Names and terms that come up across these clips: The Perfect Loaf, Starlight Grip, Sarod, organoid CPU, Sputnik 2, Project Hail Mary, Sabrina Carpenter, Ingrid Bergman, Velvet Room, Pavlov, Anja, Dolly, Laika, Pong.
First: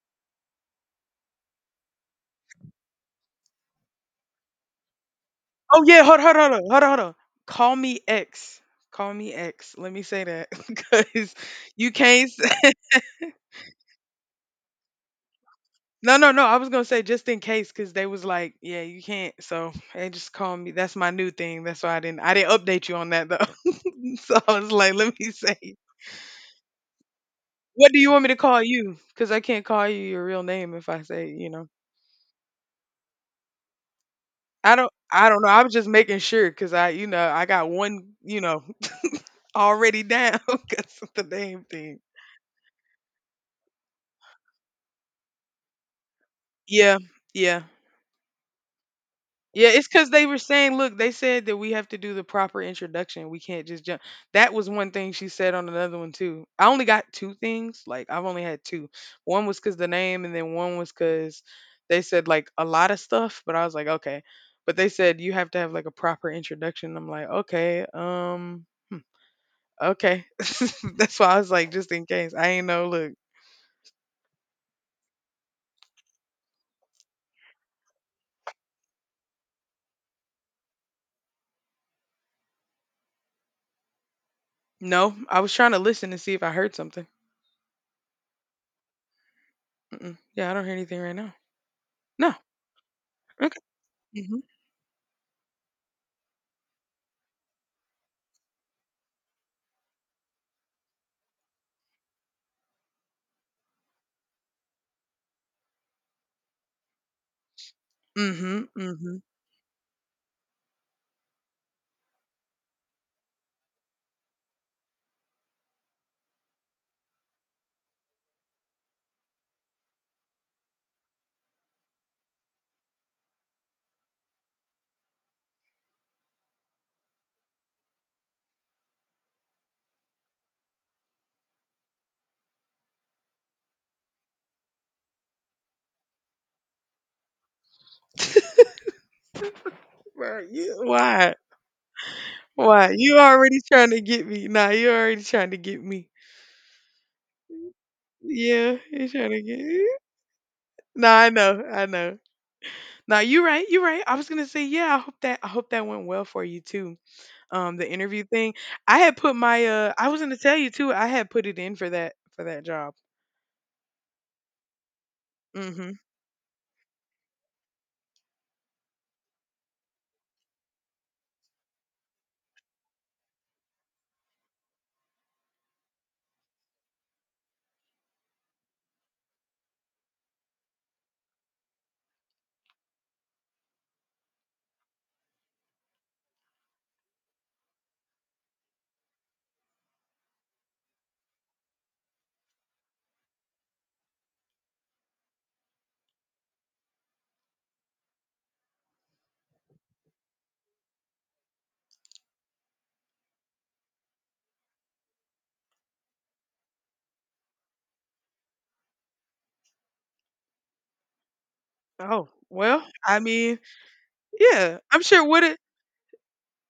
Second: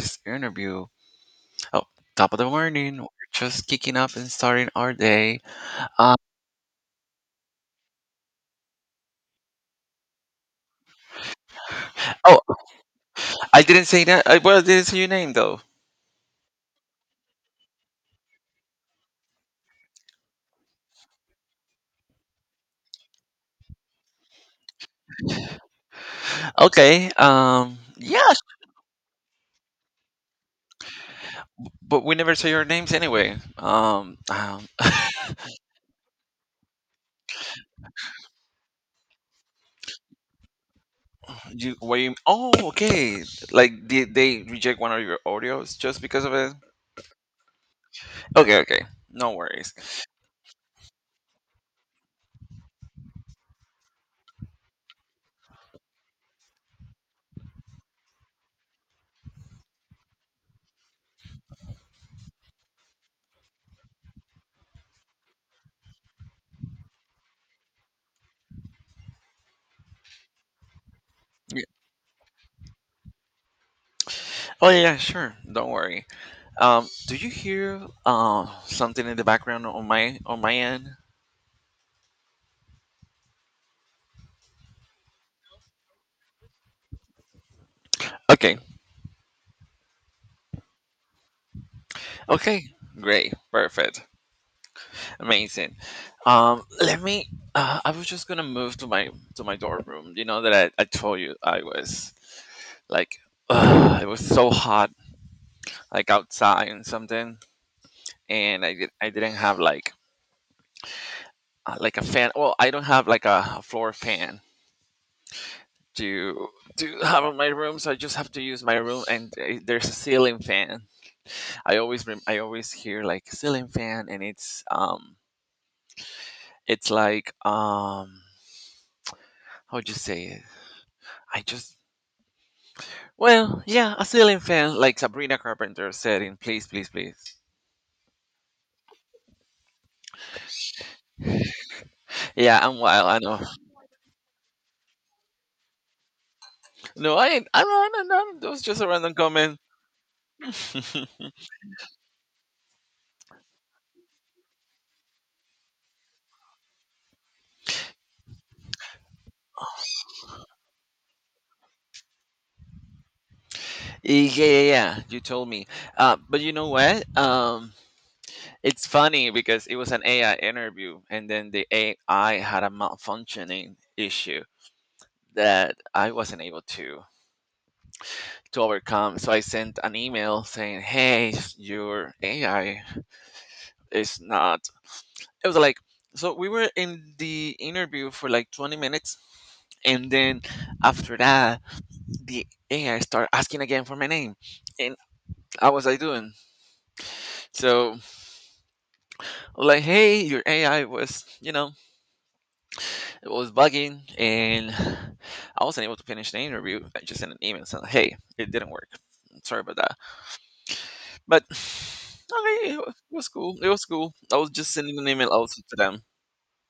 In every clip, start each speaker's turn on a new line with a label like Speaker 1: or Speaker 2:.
Speaker 1: This interview. Oh, top of the morning. We're just kicking up and starting our day.
Speaker 2: Oh yeah,
Speaker 1: Uh,
Speaker 2: hold on, hold on. Call me X. Call me X. Let me say that because you can't.
Speaker 1: oh, I didn't say that. Well, I didn't say your name though.
Speaker 2: No, no, no. I was gonna say just in case because they was like, yeah, you can't. So they just call me. That's my new thing. That's why I didn't. I didn't update you on that though. So I was like, let me say.
Speaker 1: Okay.
Speaker 2: What do you want me to
Speaker 1: Yes,
Speaker 2: call you? Because I can't call you your real name if I say, you know.
Speaker 1: but we never say your names anyway.
Speaker 2: I don't know. I was just making sure because I I got one, already down because of the name
Speaker 1: You. What
Speaker 2: thing.
Speaker 1: you? Oh, okay. Like did they reject one of your audios just because of it?
Speaker 2: Yeah. Yeah.
Speaker 1: Okay. Okay. No
Speaker 2: Yeah,
Speaker 1: worries.
Speaker 2: it's because they were saying, look, they said that we have to do the proper introduction. We can't just jump. That was one thing she said on another one too. I only got two things. Like I've only had two. One was because the name, and then one was because they said like a lot of stuff. But I was like, okay. But they said you have to have like a proper introduction. I'm like, okay. That's why I was
Speaker 1: Yeah.
Speaker 2: like, just in case. I ain't know. Look,
Speaker 1: Oh yeah, yeah, sure. Don't worry. Do you hear something in the background on my end?
Speaker 2: no, I was trying to listen to see if I heard something.
Speaker 1: Okay.
Speaker 2: Mm-mm. Yeah, I don't hear anything right now. No.
Speaker 1: Okay. Great.
Speaker 2: Okay.
Speaker 1: Perfect.
Speaker 2: hmm
Speaker 1: Amazing. Let me. I was just gonna move to my dorm room. You know that I told you I was like, ugh, it was so hot, like outside and something, and
Speaker 2: hmm
Speaker 1: I
Speaker 2: hmm
Speaker 1: didn't have like a fan. Well, I don't have like a floor fan to to have in my room, so I just have to use my room. And there's a ceiling fan. I always hear like ceiling fan, and it's like how would you say it? I just. Well, yeah, a ceiling fan, like Sabrina Carpenter said in Please, Please, Please.
Speaker 2: Bro, you, why?
Speaker 1: Yeah, I'm
Speaker 2: Why?
Speaker 1: wild,
Speaker 2: You
Speaker 1: I know.
Speaker 2: already trying to get me. Nah, you already trying to get me.
Speaker 1: No, I ain't. I'm not, I don't know. No, That was
Speaker 2: Yeah,
Speaker 1: just a
Speaker 2: you
Speaker 1: random
Speaker 2: trying to get
Speaker 1: comment.
Speaker 2: me. Nah,
Speaker 1: yeah,
Speaker 2: I know, I know. Nah, you right, you right. I was gonna say, yeah, I hope that went well for you too. The interview thing. I had put my I was gonna tell you too, I had put it in for that job.
Speaker 1: yeah, yeah, you told me.
Speaker 2: Mm-hmm.
Speaker 1: But you know what? It's funny because it was an AI interview, and then the AI had a malfunctioning issue that I wasn't able to overcome. So I sent an email saying, "Hey, your AI is not. It was like, so we were in the interview for like 20 minutes, and then after that, the ai started asking again for my name, and how was I doing. So like, hey, your ai was, you know, it was bugging, and I wasn't able to finish the interview. I just sent an email saying, hey, it didn't work, sorry about that." But
Speaker 2: Oh,
Speaker 1: okay,
Speaker 2: well,
Speaker 1: it
Speaker 2: I
Speaker 1: was cool,
Speaker 2: mean,
Speaker 1: it was cool. I was just
Speaker 2: yeah.
Speaker 1: sending
Speaker 2: I'm
Speaker 1: an
Speaker 2: sure
Speaker 1: email
Speaker 2: what it
Speaker 1: also to them.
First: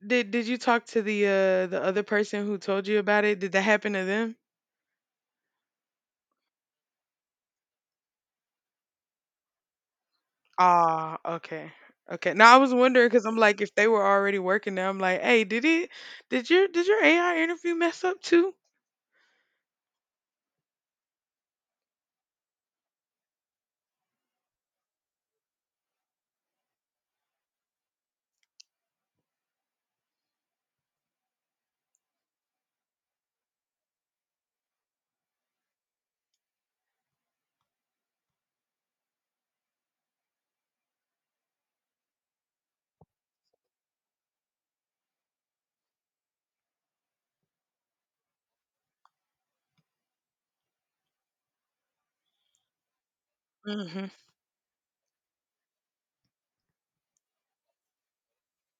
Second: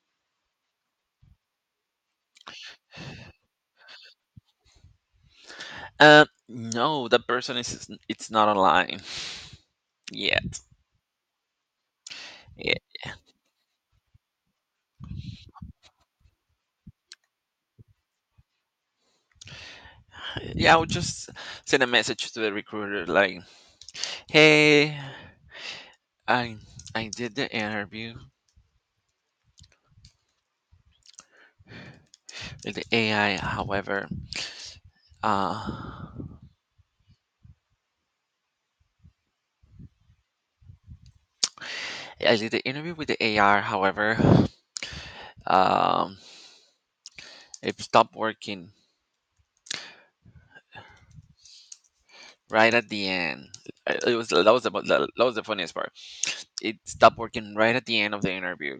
Speaker 2: did you talk to the other person who told you about it? Did that happen to them?
Speaker 1: No, that person is, it's not online. Yeah.
Speaker 2: Ah, okay. Okay. Now I was wondering because I'm like, if they were already working there, I'm like, hey, did it? Did your AI interview mess up too?
Speaker 1: Yeah, I'll just send a message to the recruiter like, "Hey, I I did the interview with the AI. However, uh, I did the interview with the AR. However, um, it stopped working right at the end.
Speaker 2: Mm-hmm.
Speaker 1: It was That was the that was the funniest part. It stopped working right at the end of the interview."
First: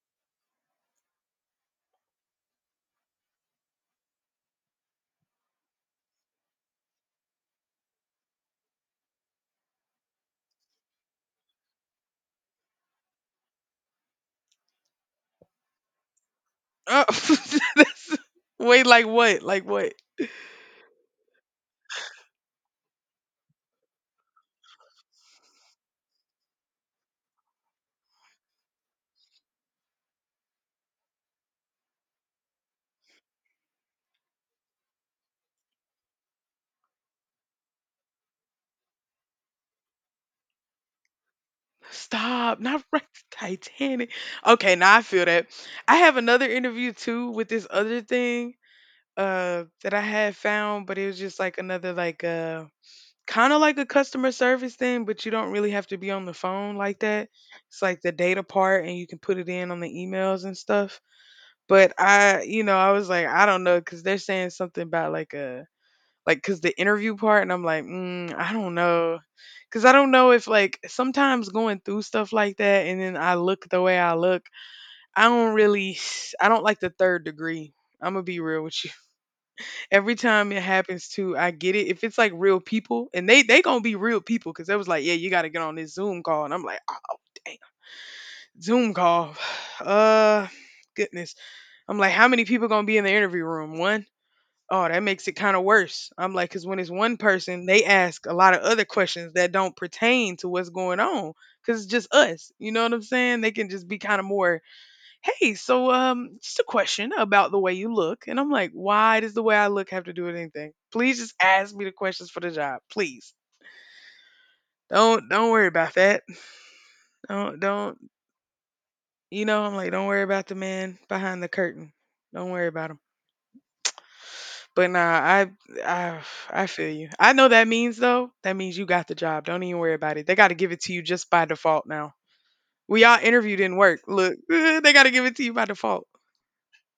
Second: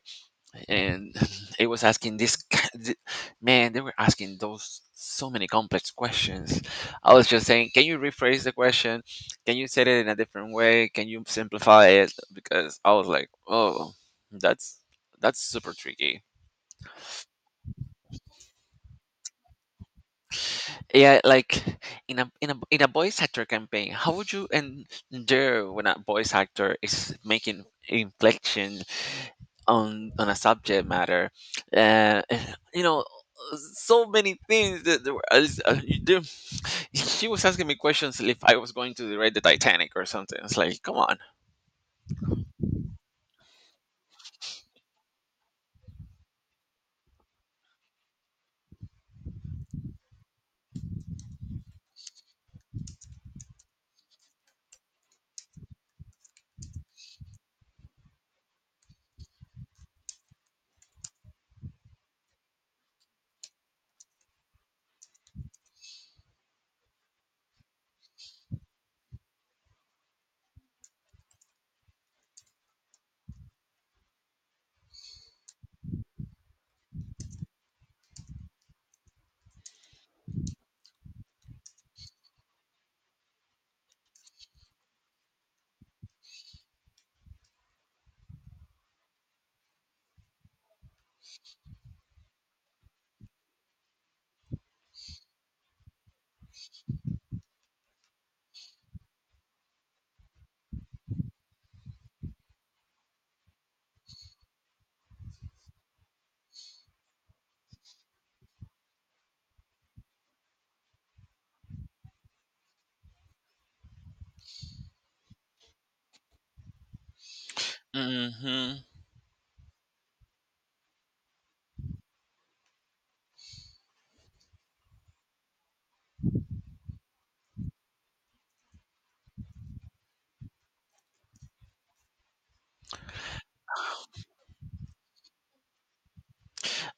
Speaker 1: And it was asking this man, they were asking those so many complex questions. I was just saying, can you rephrase the question, can you say it in a different way, can you simplify it, because I was like, oh, that's that's super tricky.
Speaker 2: Oh, that's, wait, like what? Like what?
Speaker 1: Yeah, like, in a voice actor campaign, how would you endure when a voice actor is making inflection on a subject matter, and you know, so many things that there were, I was- you do- she was asking me questions if I was going to direct the titanic or something. It's like, come on.
Speaker 2: Stop! Not right, Titanic. Okay, now I feel that. I have another interview too with this other thing that I had found, but it was just like another, like, kind of like a customer service thing, but you don't really have to be on the phone like that. It's like the data part, and you can put it in on the emails and stuff. But I, you know, I was like, I don't know, because they're saying something about like a, like, because the interview part, and I'm like, mm, I don't know, because I don't know if like sometimes going through stuff like that, and then I look the way I look, I don't really, I don't like the third degree. I'm gonna be real with you. Every time it happens too, I get it. If it's like real people, and they gonna be real people, because they was like, yeah, you gotta get on this Zoom call, and I'm like, oh damn, Zoom call, uh, goodness. I'm like, how many people gonna be in the interview room? One. Oh, that makes it kind of worse. I'm like, because when it's one person, they ask a lot of other questions that don't pertain to what's going on, because it's just us. You know what I'm saying? They can just be kind of more. Hey, so just a question about the way you look. And I'm like, why does the way I look have to do with anything? Please just ask me the questions for the job. Please. Don't worry about that. Don't
Speaker 1: Hmm.
Speaker 2: You know, I'm like, don't worry about the man behind the curtain. Don't worry about him. But nah, I I feel you. I know that means though. That means you got the job. Don't even worry about it. They gotta give it to you just by default now. We all interview didn't work. Look, they gotta give it to you by default.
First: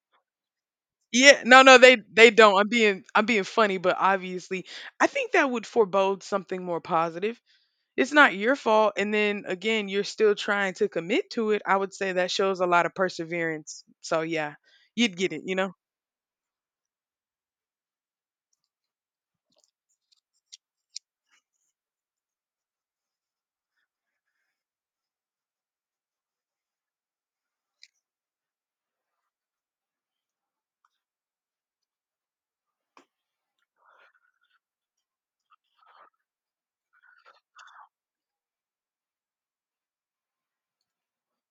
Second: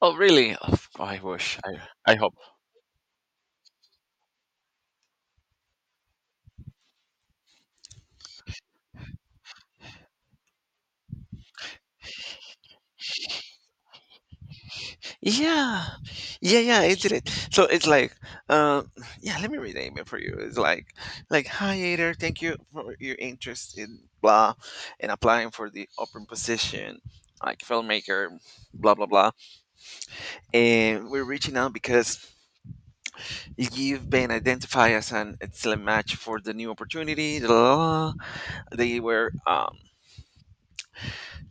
Speaker 1: Oh really? I
Speaker 2: Yeah,
Speaker 1: wish,
Speaker 2: no, no,
Speaker 1: I
Speaker 2: they
Speaker 1: hope.
Speaker 2: don't. I'm being funny, but obviously, I think that would forebode something more positive. It's not your fault, and then again, you're still trying to commit to it. I would say that shows a lot of perseverance. So yeah, you'd get it, you know.
Speaker 1: Yeah, yeah, yeah, it did it, so it's like, uh, yeah, let me read the email for you. It's like, hi Ader, thank you for your interest in blah, and applying for the open position like filmmaker, blah blah blah, and we're reaching out because you've been identified as an excellent match for the new opportunity. La, la, la. They were um,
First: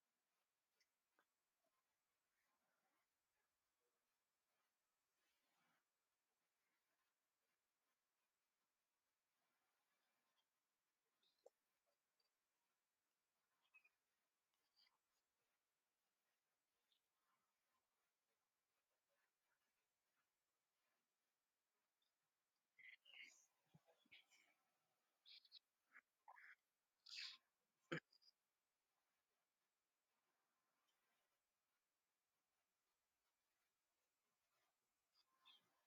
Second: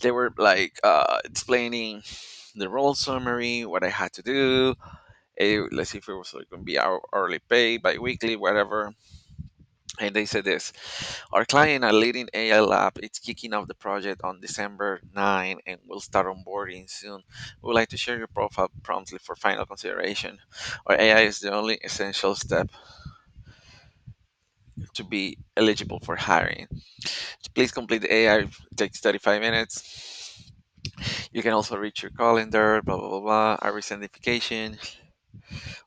Speaker 1: they were like explaining the role summary, what I had to do. Eh, let's see if it was like going to be hourly pay, biweekly, whatever. And they said this: our client, a leading AI lab, it's kicking off the project on December 9, and we'll start onboarding soon. We would like to share your profile promptly for final consideration or AI is the only essential step to be eligible for hiring. Please complete the AI. It takes 35 minutes. You can also reach your calendar, blah, blah, blah, blah. I resend notification.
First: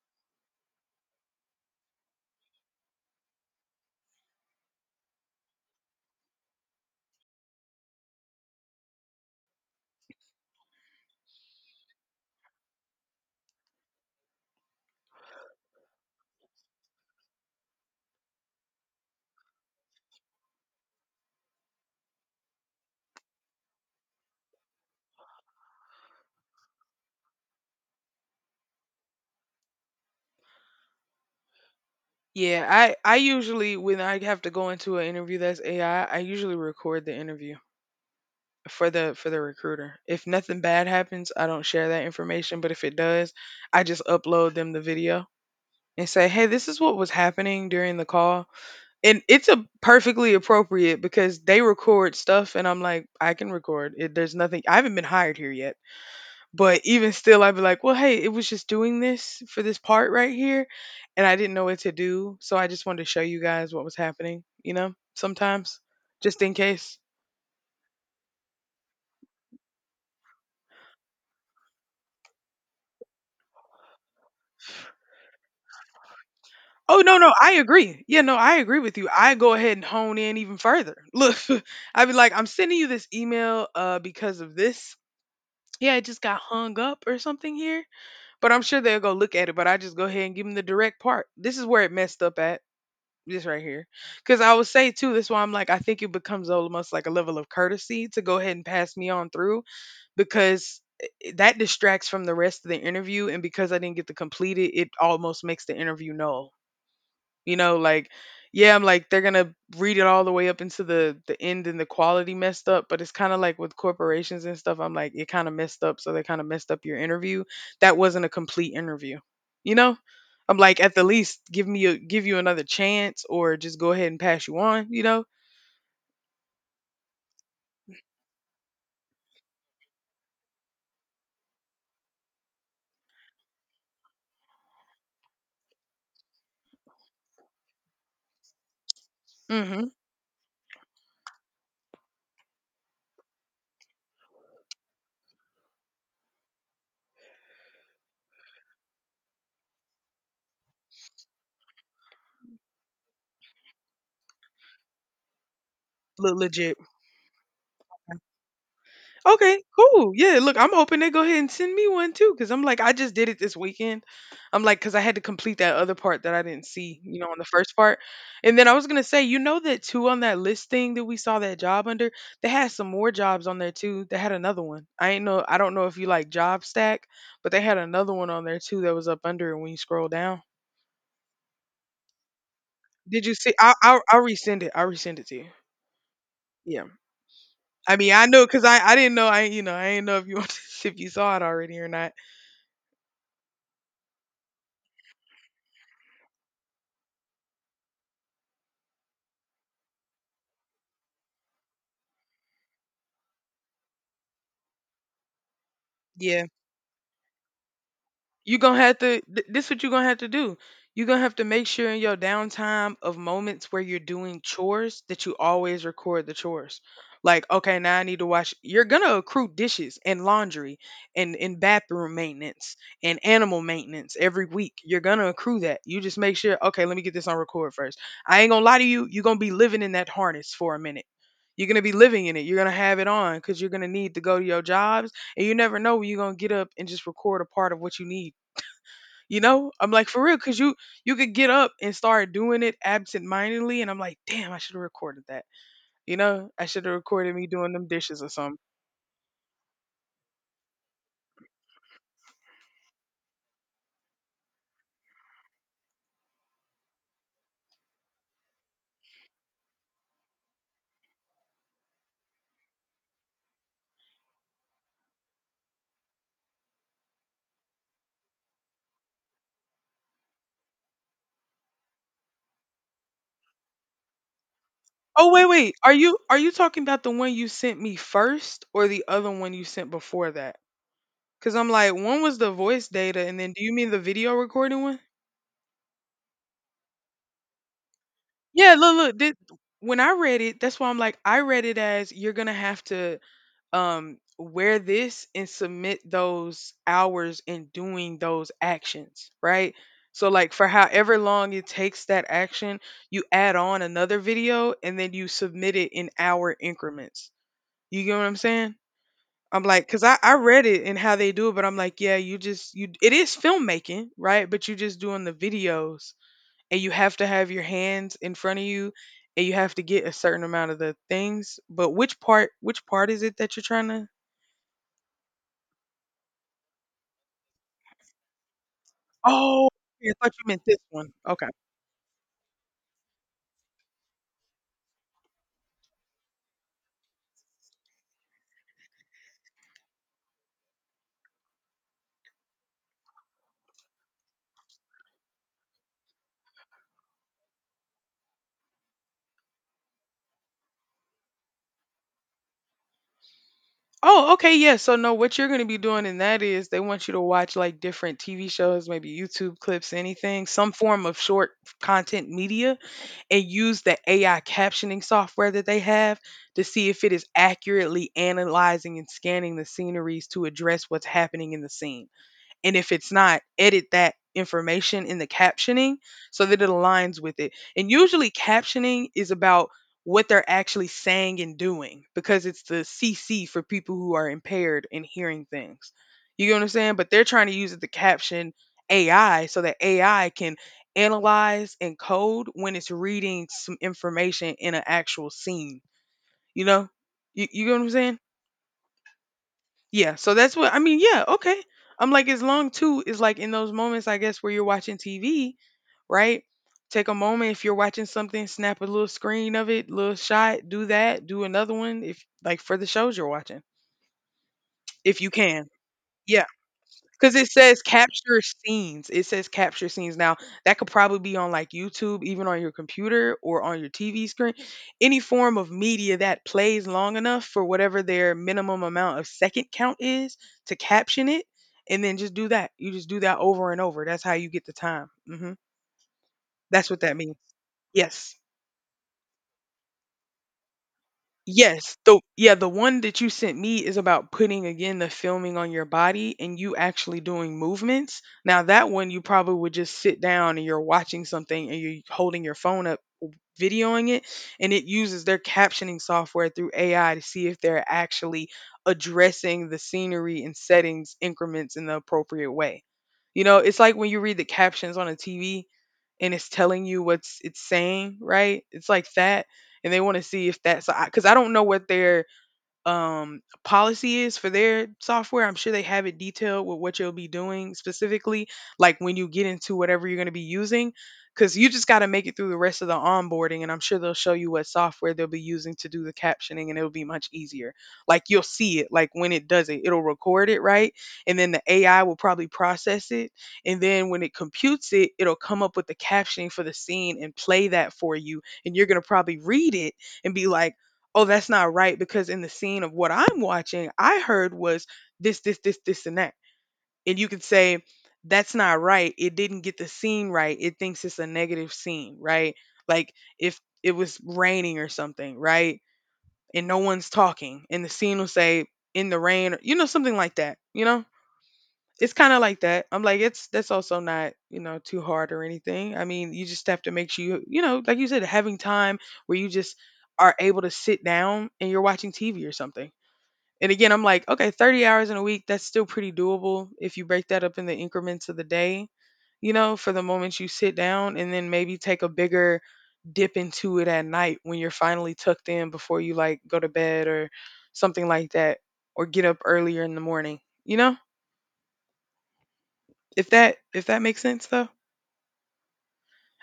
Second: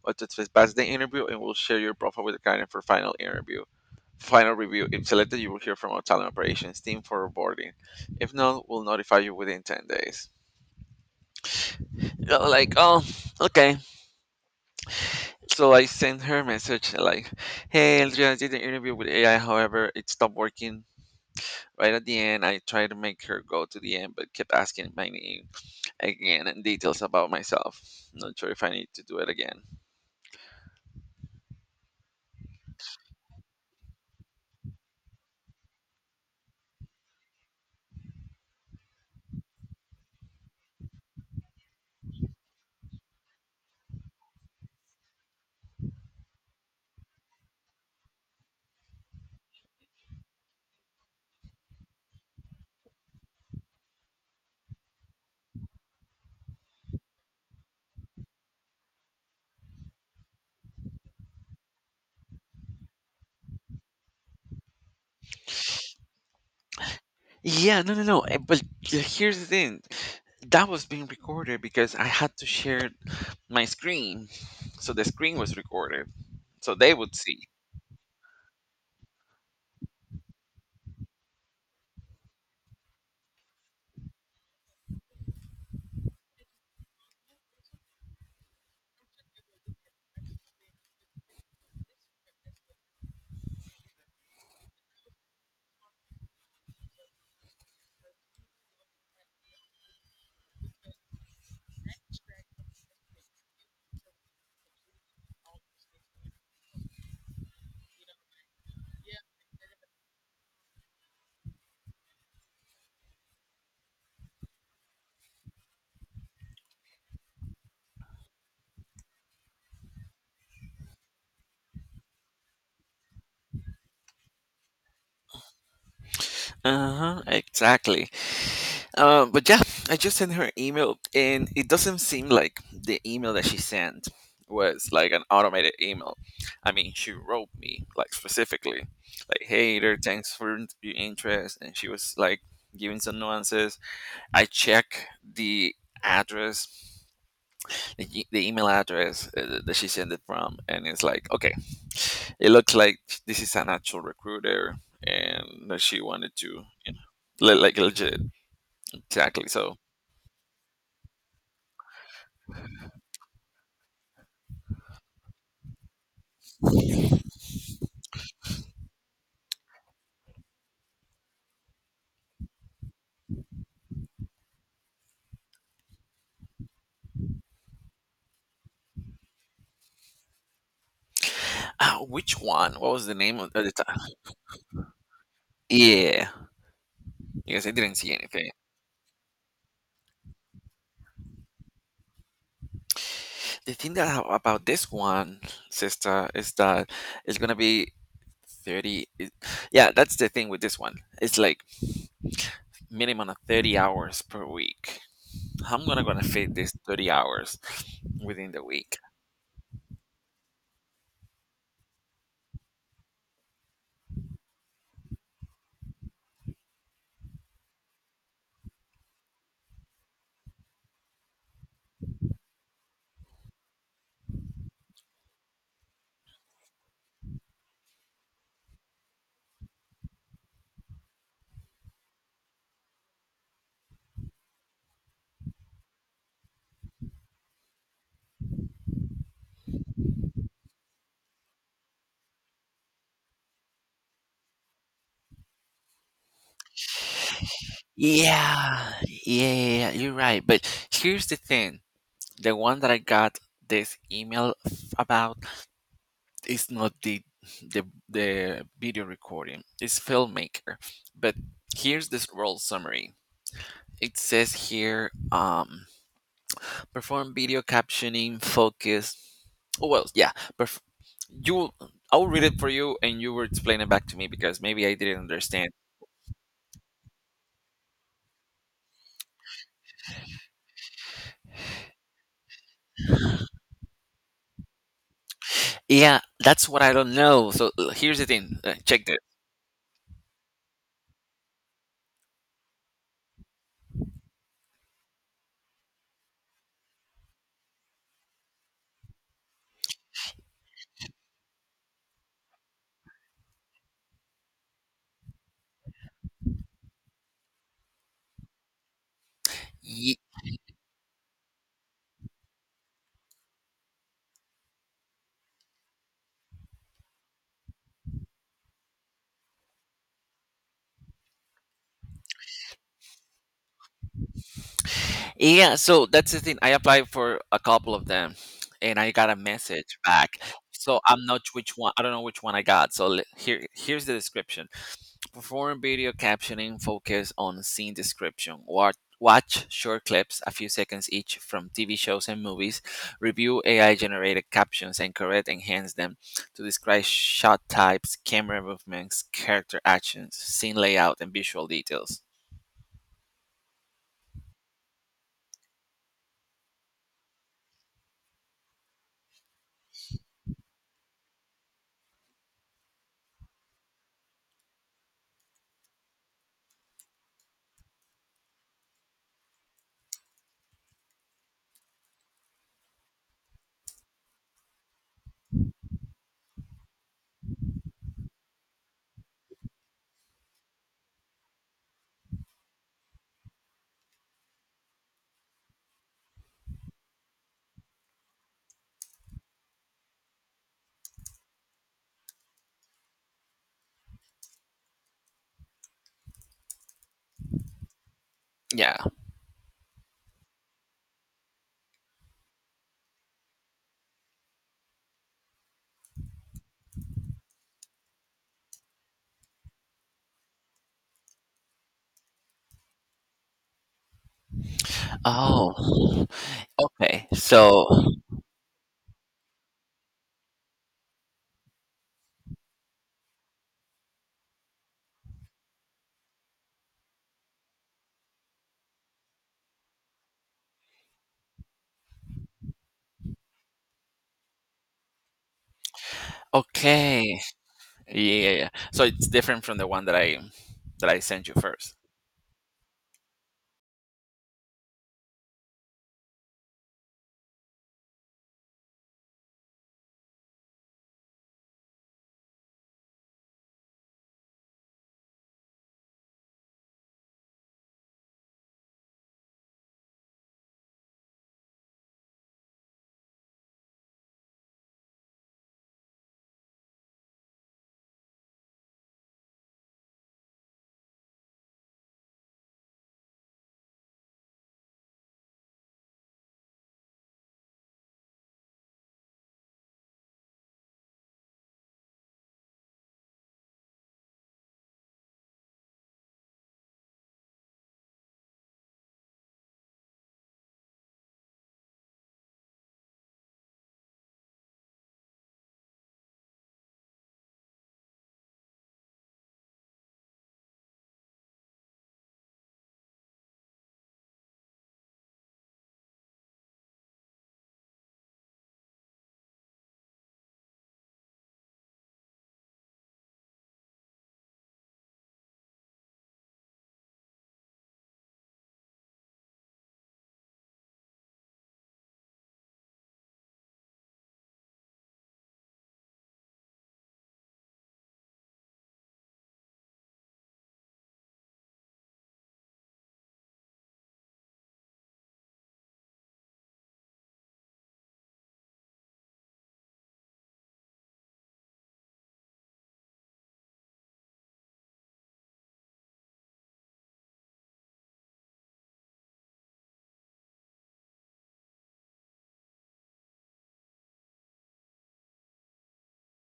Speaker 1: What to expect past the interview, and we'll share your profile with the client for final interview. Final review. If selected, you will hear from our talent operations team for onboarding. If not, we'll notify you within 10 days. Yeah, like, oh, okay. So I sent her a message like, hey, Andrea, I did the interview with AI. However, it stopped working right at the end. I tried to make her go to the end, but kept asking my name again and details about myself. Not sure if I need to do it again.
Speaker 2: Yeah, I usually when I have to go into an interview that's AI, I usually record the interview for the recruiter. If nothing bad happens, I don't share that information, but if it does, I just upload them the video and say, "Hey, this is what was happening during the call." And it's a perfectly appropriate because they record stuff and I'm like I can record it, there's nothing. I haven't been hired here yet, but even still I'd be like, well, hey, it was just doing this for this part right here, and I didn't know what to do, so I just wanted to show you guys what was happening, you know, sometimes, just in case.
Speaker 1: Yeah, no, no, no. But here's the thing, that was being recorded because I had to share my screen. So the screen was recorded. So they
Speaker 2: Oh
Speaker 1: would
Speaker 2: no, no,
Speaker 1: see.
Speaker 2: I agree. Yeah, no, I agree with you. I go ahead and hone in even further. Look, I'd be like, I'm sending you this email because of this. Yeah, it just got hung up or something here. But I'm sure they'll go look at it, but I just go ahead and give them the direct part. This is where it messed up at. This right here. Because I would say, too, that's why I'm like, I think it becomes almost like a level of courtesy to go ahead and pass me on through because that distracts from the rest of the interview. And because I didn't get to complete it, it almost makes the interview null, you know, like, yeah, I'm like, they're gonna read it all the way up into the end, and the quality messed up. But it's kind of like with corporations and stuff, I'm like, it kind of messed up, so they kind of messed up your interview. That wasn't a complete interview, you know. I'm like, at the least, give me a, give you another chance, or just go ahead and pass you on, you know.
Speaker 1: Uh huh. Exactly. But yeah, I just sent her an email, and it doesn't seem like the email that she sent was like an automated email. I mean, she wrote me like specifically, like, "Hey
Speaker 2: Mm-hmm.
Speaker 1: there, thanks for your interest," and she was like giving some nuances. I check the address, the email address that she sent it from, and it's like, okay, it looks like this is an actual recruiter, and that she wanted
Speaker 2: Look
Speaker 1: to,
Speaker 2: legit.
Speaker 1: you know, like legit, exactly.
Speaker 2: Okay,
Speaker 1: So,
Speaker 2: cool. Yeah, look, I'm hoping they go ahead and send me one too, because I'm like, I just did it this weekend. I'm like, because I had to complete that other part that I didn't see, you know, on the first part. And then I was gonna say, you know, that two on that list thing that we saw that job under, they had some more jobs on there too. They had another one. I ain't know, I don't know if you like job stack, but they had another one on there too that was up under. And when you scroll down,
Speaker 1: ah, which one? What was the
Speaker 2: did you
Speaker 1: name of
Speaker 2: see?
Speaker 1: the
Speaker 2: I'll
Speaker 1: title?
Speaker 2: resend it. I'll resend it to you.
Speaker 1: Yeah,
Speaker 2: Yeah,
Speaker 1: because I didn't
Speaker 2: I mean,
Speaker 1: see
Speaker 2: I know
Speaker 1: anything.
Speaker 2: because I didn't know, I, you know, I didn't know if you if you saw it already or not.
Speaker 1: The thing that I, about this one, sister, is that it's gonna be thirty. it- yeah, that's the thing with this one. It's like minimum of 30 hours per week. How am gonna
Speaker 2: Yeah,
Speaker 1: fit this 30 hours within
Speaker 2: you're
Speaker 1: the
Speaker 2: gonna have
Speaker 1: week?
Speaker 2: to this what you're gonna have to do. You're gonna have to make sure in your downtime of moments where you're doing chores that you always record the chores. Like, okay, now I need to wash, you're gonna accrue dishes and laundry and bathroom maintenance and animal maintenance. Every week you're gonna accrue that. You just make sure, okay, let me get this on record first. I ain't gonna lie to you, you're gonna be living in that harness for a minute. You're gonna be living in it, you're gonna have it on because you're gonna need to go to your jobs, and you never know when you're gonna get up and just record a part of what you need. You know, I'm like, for real, cause you could get up and start doing it absentmindedly, and I'm like, damn, I should have recorded that. You know, I should have recorded me doing them dishes or something.
Speaker 1: Yeah, yeah, yeah, yeah, you're right. But here's the thing: the one that I got this about, it's not the the video recording, it's filmmaker. But here's this role summary. It says here, perform video captioning focus. Oh, well yeah. perf- you I'll read it for you and you will explain it back to me, because maybe I didn't
Speaker 2: Oh wait,
Speaker 1: understand.
Speaker 2: wait, are you talking about the one you sent me first, or the other one you sent before that? Cause I'm like, one was the voice data, and then do you mean the video recording one?
Speaker 1: Yeah, that's what I don't know. So here's the thing,
Speaker 2: Yeah, look,
Speaker 1: check
Speaker 2: look.
Speaker 1: that.
Speaker 2: This, when I read it, that's why I'm like, I read it as you're gonna have to wear this and submit those hours in doing those actions, right? So like for however long it takes that action, you add on another video and then you submit it in hour increments. You get what I'm saying? I'm like because I read it and how they do it, but I'm like, yeah, you just you it is filmmaking, right? But you're just doing the videos and you have to have your hands in front of you and you have to get a certain amount of the things. But which part is it that you're trying to?
Speaker 1: Yeah, so that's the thing. I applied for a couple of them and I got a
Speaker 2: Oh,
Speaker 1: message
Speaker 2: okay, I thought
Speaker 1: back.
Speaker 2: you meant this
Speaker 1: So
Speaker 2: one.
Speaker 1: I'm not
Speaker 2: Okay.
Speaker 1: which one, I don't know which one I got. So here, here's the description. Perform video captioning focus on scene description. Watch short clips a few seconds each from TV shows and movies. Review AI generated captions and correct enhance them to describe shot types, camera movements, character actions, scene layout and visual details.
Speaker 2: Oh, okay, yeah. So no, what you're gonna be doing in that is they want you to watch like different TV shows, maybe YouTube clips, anything, some form of short content media, and use the AI captioning software that they have to see if it is accurately analyzing and scanning the sceneries to address what's happening in the scene. And if it's not, edit that information in the captioning so that it aligns with it. And usually captioning is about what they're actually saying and doing because it's the CC for people who are impaired in hearing things. You get what I'm saying? But they're trying to use it to caption AI so that AI can analyze and code when it's reading some information in an actual scene. You know? You get what I'm saying?
Speaker 1: Yeah.
Speaker 2: Yeah, so that's what I mean, yeah, okay. I'm like as long too is like in those moments I guess where you're watching TV, right? Take a moment if you're watching something, snap a little screen of it, little shot, do that, do another one if like for the shows you're watching. If you can.
Speaker 1: Oh,
Speaker 2: Yeah.
Speaker 1: okay.
Speaker 2: Because it says
Speaker 1: So,
Speaker 2: capture scenes. It says capture scenes. Now, that could probably be on like YouTube, even on your computer or on your TV screen. Any form of media that plays long enough for whatever their minimum amount of second count is to caption it. And then just do that. You just do that over and over. That's how you get the time. That's what that means.
Speaker 1: okay.
Speaker 2: Yes.
Speaker 1: Yeah, yeah. So it's different from the one that I sent you first.
Speaker 2: Yes, the yeah, the one that you sent me is about putting again the filming on your body and you actually doing movements. Now that one you probably would just sit down and you're watching something and you're holding your phone up videoing it, and it uses their captioning software through AI to see if they're actually addressing the scenery and settings increments in the appropriate way. You know, it's like when you read the captions on a TV and it's telling you what's it's saying, right? It's like that, and they want to see if that's because 'cause I don't know what their policy is for their software. I'm sure they have it detailed with what you'll be doing specifically, like when you get into whatever you're going to be using, because you just got to make it through the rest of the onboarding. And I'm sure they'll show you what software they'll be using to do the captioning, and it'll be much easier. Like you'll see it, like when it does it, it'll record it, right? And then the AI will probably process it. And then when it computes it, it'll come up with the captioning for the scene and play that for you. And you're going to probably read it and be like, oh, that's not right because in the scene of what I'm watching, I heard was this, this, this, this, and that. And you could say, that's not right. It didn't get the scene right. It thinks it's a negative scene, right? Like if it was raining or something, right? And no one's talking, and the scene will say, in the rain, or, you know, something like that, you know? It's kind of like that. I'm like, it's that's also not, you know, too hard or anything. I mean, you just have to make sure you, you know, like you said, having time where you just are able to sit down and you're watching TV or something. And again, I'm like, okay, 30 hours in a week, that's still pretty doable if you break that up in the increments of the day, you know, for the moments you sit down and then maybe take a bigger dip into it at night when you're finally tucked in before you like go to bed or something like that, or get up earlier in the morning, you know? If that makes sense though.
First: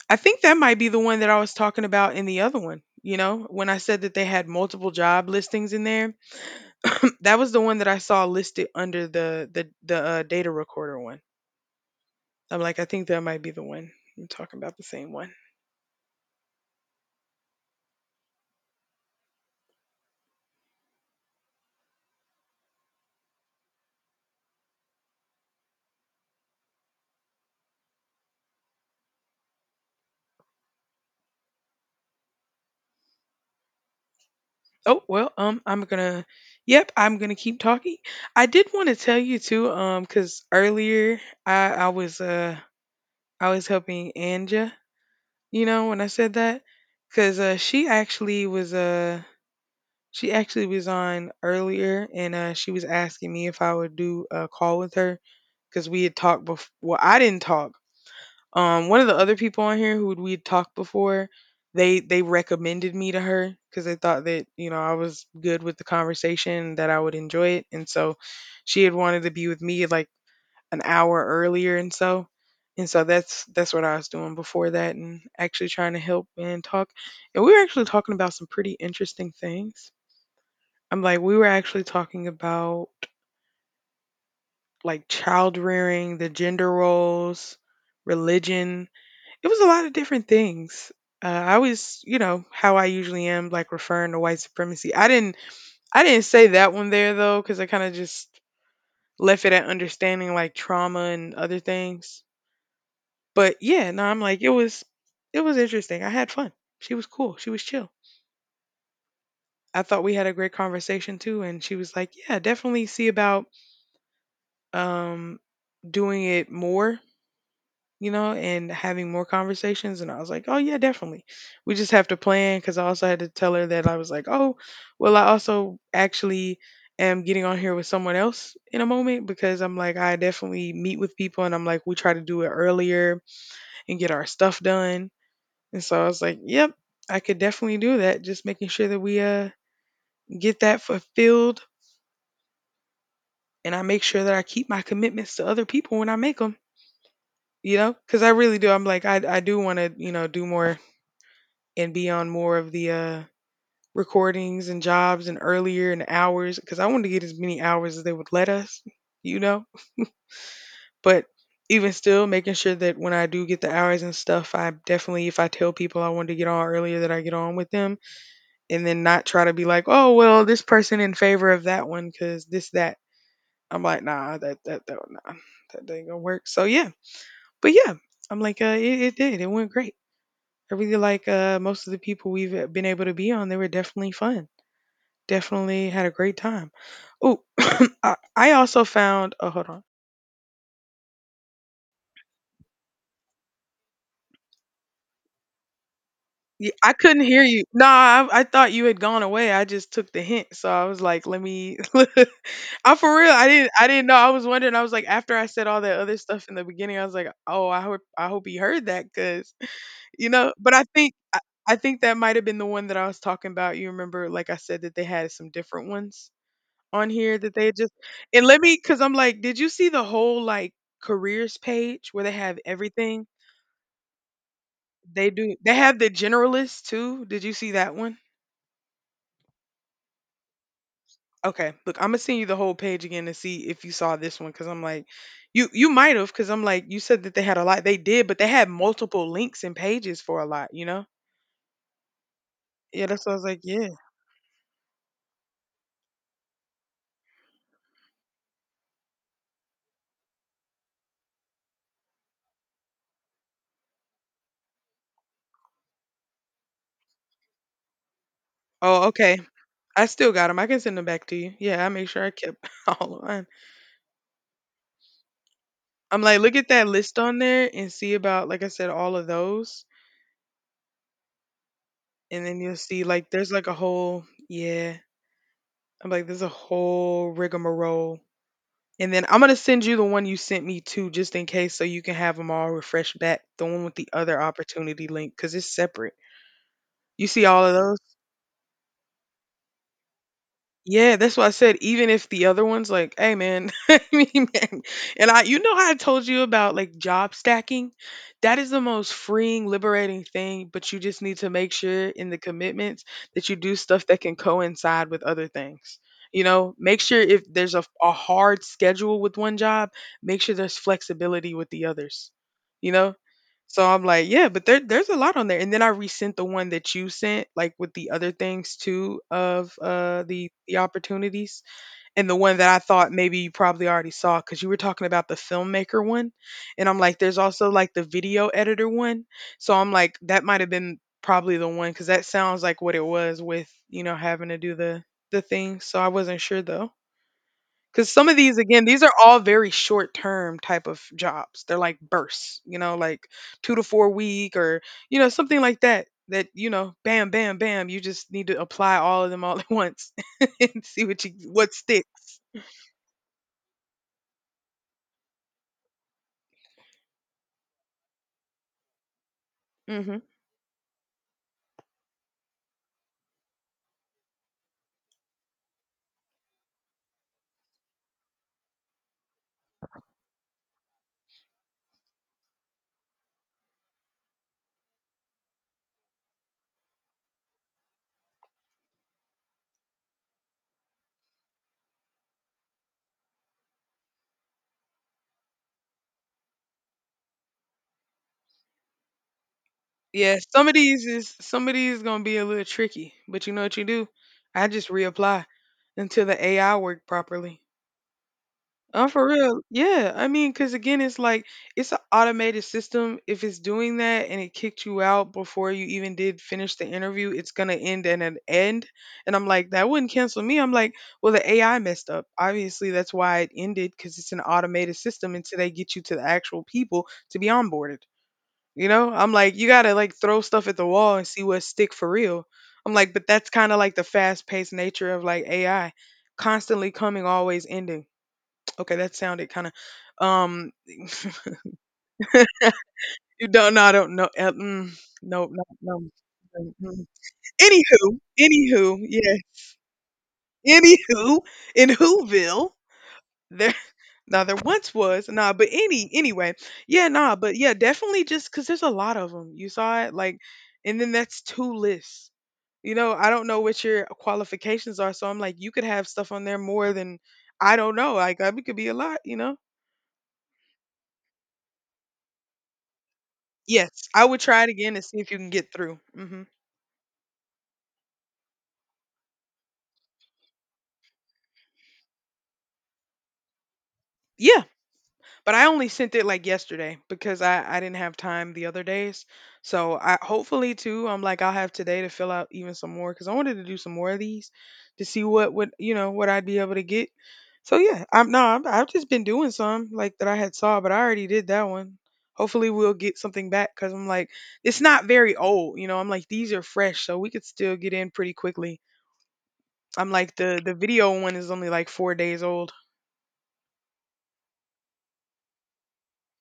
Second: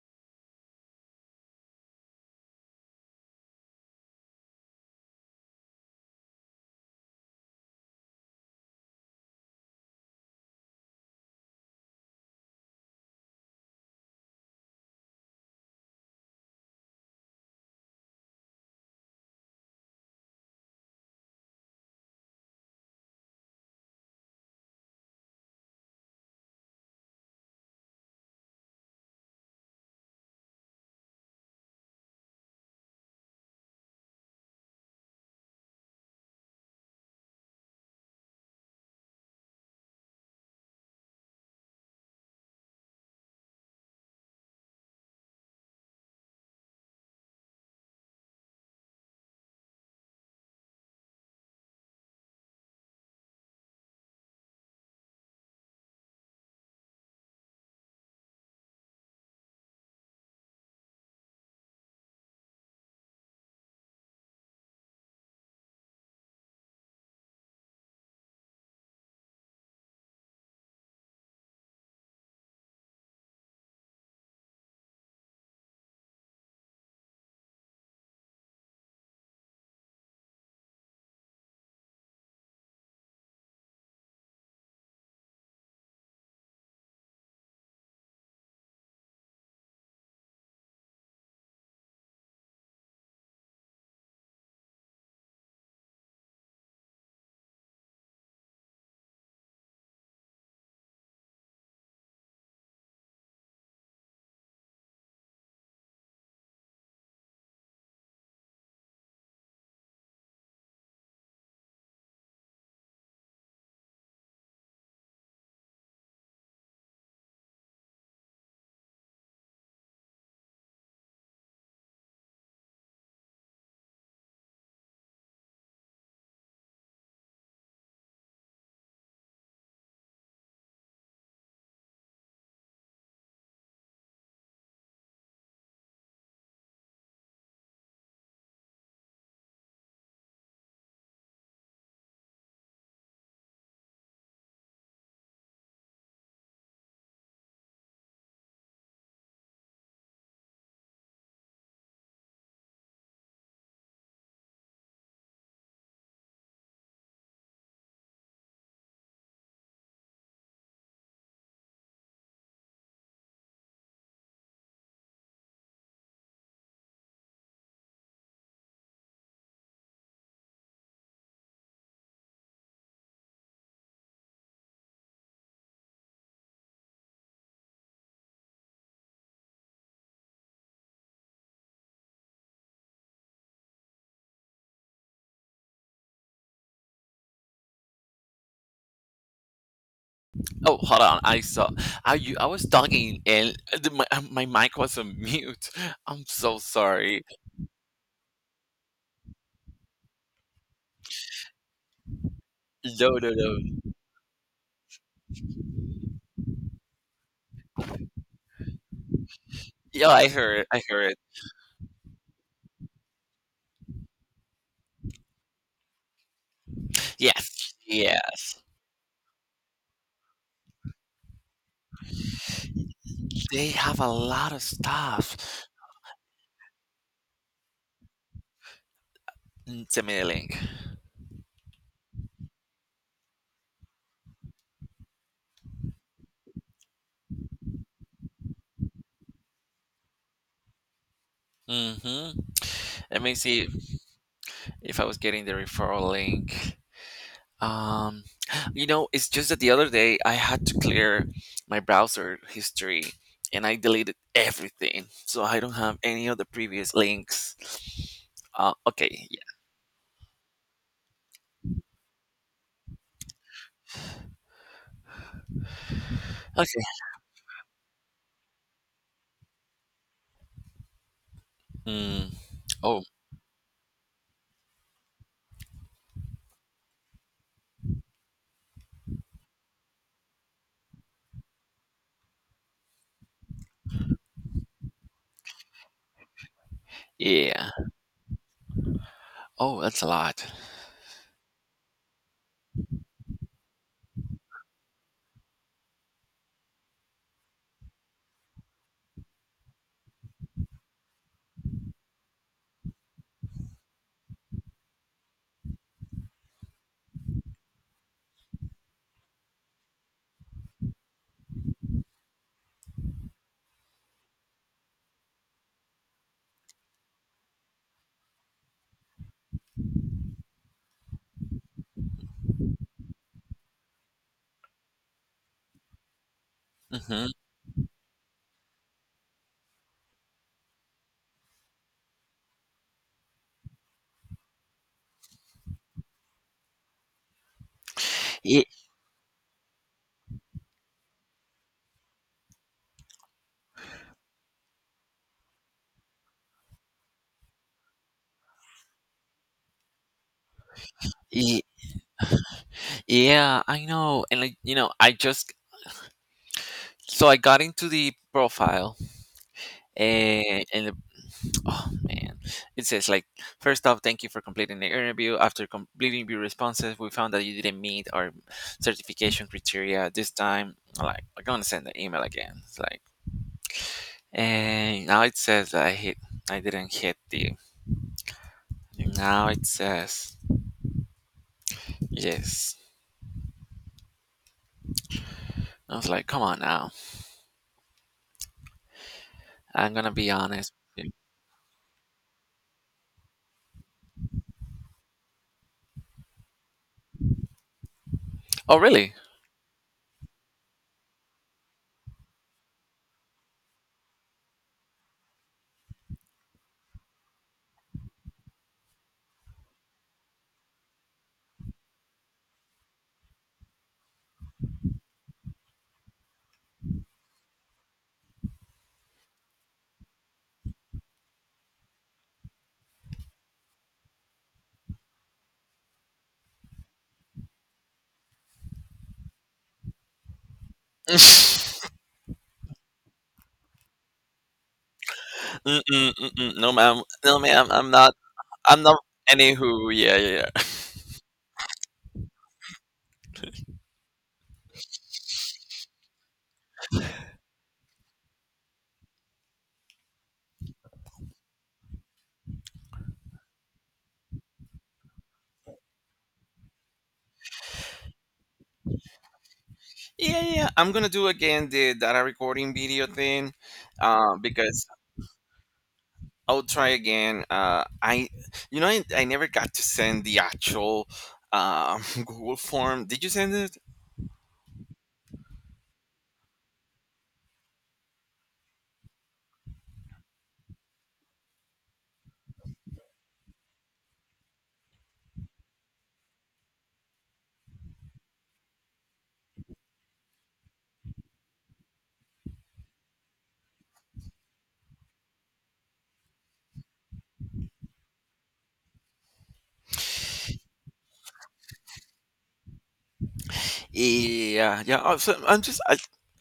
Speaker 2: I think that might be the one that I was talking about in the other one, you know, when I said that they had multiple job listings in there. That was the one that I saw listed under the data recorder one. I'm like, I think that might be the one. I'm talking about the same one. Oh, well, I'm gonna, yep, I'm gonna keep talking. I did want to tell you too, because earlier I was, I was helping Anja. You know, when I said that, because she actually was on earlier, and she was asking me if I would do a call with her because we had talked before. Well, I didn't talk. One of the other people on here who we had talked before, they recommended me to her because they thought that, you know, I was good with the conversation, that I would enjoy it, and so she had wanted to be with me like an hour earlier, and so that's what I was doing before that and actually trying to help and talk. And we were actually talking about some pretty interesting things. I'm like we were actually talking about like child rearing, the gender roles, religion. It was a lot of different things. I was, you know, how I usually am, like referring to white supremacy. I didn't say that one there though, because I kind of just left it at understanding like trauma and other things. But yeah, no, I'm like it was interesting. I had fun. She was cool. She was chill. I thought we had a great conversation too, and she was like, "Yeah, definitely see about um doing it more, you know, and having more conversations." And I was like, "Oh yeah, definitely. We just have to plan cuz I also had to tell her that I was like, "Oh, well, I also actually am getting on here with someone else in a moment because I'm like I definitely meet with people and I'm like we try to do it earlier and get our stuff done. And so I was like, yep, I could definitely do that. Just making sure that we get that fulfilled, and I make sure that I keep my commitments to other people when I make them, you know? Cuz I really do. I'm like I do want to, you know, do more and be on more of the recordings and jobs and earlier and hours cuz I wanted to get as many hours as they would let us, you know? But even still making sure that when I do get the hours and stuff, I definitely if I tell people I want to get on earlier that I get on with them, and then not try to be like, oh well, this person in favor of that one because this that. I'm like, nah, that that that nah, that ain't gonna work. So yeah, but yeah, I'm like, it did, it went great. I really like most of the people we've been able to be on. They were definitely fun. Definitely had a great time. Oh, I also found. Oh, hold on.
Speaker 1: Oh, hold on. I saw. I was talking and my my mic was on mute. I'm so
Speaker 2: Yeah, I couldn't
Speaker 1: sorry.
Speaker 2: hear you. No, I thought you had gone away. I just took the hint, so I was like, let me. I'm
Speaker 1: No,
Speaker 2: for
Speaker 1: no,
Speaker 2: real. I
Speaker 1: no.
Speaker 2: didn't I didn't know. I was wondering. I was like, after I said all that other stuff in the beginning, I was like, oh, I hope he heard that because
Speaker 1: Yeah,
Speaker 2: you know. But
Speaker 1: I heard it.
Speaker 2: I think that might have been the one that I was talking about. You remember, like I said, that they had some different ones on here that they
Speaker 1: Yes,
Speaker 2: just and let
Speaker 1: yes.
Speaker 2: me because I'm like, did you see the whole like careers page where they have everything?
Speaker 1: They have a lot of
Speaker 2: They do.
Speaker 1: stuff.
Speaker 2: They have the generalist too. Did you see that one?
Speaker 1: Mm, send me the link.
Speaker 2: Okay, look, I'm gonna send you the whole page again to see if you saw this one because I'm like, you might have because I'm like, you said that they had a lot, they did, but they had multiple links and pages for a lot, you know?
Speaker 1: Mm-hmm.
Speaker 2: Yeah,
Speaker 1: Let
Speaker 2: that's what I
Speaker 1: me
Speaker 2: was like,
Speaker 1: see
Speaker 2: yeah.
Speaker 1: if I was getting the referral link. Um, you know, it's just that the other day I had to clear my browser history and I deleted everything, so I don't have any of the previous links.
Speaker 2: Oh,
Speaker 1: Okay,
Speaker 2: okay.
Speaker 1: yeah,
Speaker 2: I still got them. I can send them back to you. Yeah, I make sure I kept all of mine. I'm like, look at
Speaker 1: okay.
Speaker 2: that list on there and see about, like I said, all of those,
Speaker 1: Mm,
Speaker 2: and then you'll
Speaker 1: oh,
Speaker 2: see like there's like a whole yeah. I'm like, there's a whole rigmarole. And then I'm gonna send you the one you sent me too, just in case, so you can have them all refreshed back. The one with the other opportunity link, because it's separate. You see
Speaker 1: yeah.
Speaker 2: all of those?
Speaker 1: Oh, that's a lot.
Speaker 2: Yeah, that's why I said even if the other one's like, "Hey, man," I mean, man. And I, you know, how I told you about like job stacking. That is the most freeing, liberating thing. But you just need to make sure in the commitments that you do stuff that can coincide with other things. You know, make sure if there's a hard schedule with one job, make sure there's flexibility with the others. You know, so I'm like, yeah, but there's a lot on there. And then I resent the one that you sent, like with the other things too of the opportunities. And the one that I thought maybe you probably already saw because you were talking about the filmmaker one. And I'm like,
Speaker 1: Mm-hmm.
Speaker 2: there's also like the video editor one. So I'm like, that might have been probably the one because that sounds like what it was with, you know, having to do the thing. So I wasn't sure though. Because some of these,
Speaker 1: Yeah,
Speaker 2: again, these are all very short term type of jobs. They're like bursts, you know, like 2 to 4 week or, you know, something like that. That, you know, bam, bam, bam. You just need to apply all of them all at once and see what you what sticks.
Speaker 1: yeah, I know. And like, you know, I just so I got into the profile
Speaker 2: Hmm.
Speaker 1: and the oh man. It says like, first off, thank you for completing the interview. After completing your responses, we found that you didn't meet our certification criteria this time. I'm like, I'm gonna send the email again. It's like, and now it says that I didn't hit the, now it says yes. I was like, come on now. I'm gonna be
Speaker 2: Yeah,
Speaker 1: honest with you."
Speaker 2: some of these gonna be a little tricky, but you know what you do? I just reapply until the AI work properly.
Speaker 1: Oh
Speaker 2: Oh,
Speaker 1: really?
Speaker 2: for real. Yeah. I mean, because again, it's like it's an automated system. If it's doing that and it kicked you out before you even did finish the interview, it's going to end in an end. And I'm like, that wouldn't cancel me. I'm like, well, the AI messed up. Obviously, that's why it ended because it's an automated system until they get you to the actual people to be onboarded. You know, I'm like, you got to like throw stuff at the wall and see what stick for real. I'm like, but that's kind of like the fast paced nature of like AI constantly coming, always ending. Okay, that sounded kinda, um, you don't no, I don't know, no, no, no,
Speaker 1: Mm-mm, mm-mm.
Speaker 2: mm.
Speaker 1: No ma'am,
Speaker 2: mm.
Speaker 1: no ma'am. I'm not.
Speaker 2: Anywho,
Speaker 1: I'm
Speaker 2: anywho,
Speaker 1: not.
Speaker 2: yeah,
Speaker 1: Anywho, yeah, yeah, yeah.
Speaker 2: anywho, in Whoville, there now there once was nah, but any anyway, yeah, nah, but yeah, definitely just because there's a lot of them. You saw it? Like and then that's 2 lists, you know? I don't know what your qualifications are, so I'm like, you could have stuff on there more than I don't know, like, it could be a lot, you know?
Speaker 1: Yeah, yeah, yeah. I'm gonna do again the data recording video thing,
Speaker 2: Yes, I would try it
Speaker 1: because
Speaker 2: again and see if you can get through, mhm.
Speaker 1: I'll try again. You know, I never got to send the actual Google form. Did you send it?
Speaker 2: Yeah, but I only sent it like yesterday because I didn't have time the other days. So I hopefully too I'm like I'll have today to fill out even some more because I wanted to do some more of these to see what would you know what I'd be able to get. So yeah, I'm no I'm, I've just been doing some like that I had saw, but I already did that one. Hopefully we'll get something back because I'm like it's not very old, you know. I'm like these are fresh, so we could still get in pretty quickly. I'm like the video one is only like 4 days old.
Speaker 1: Yeah, yeah. Oh, so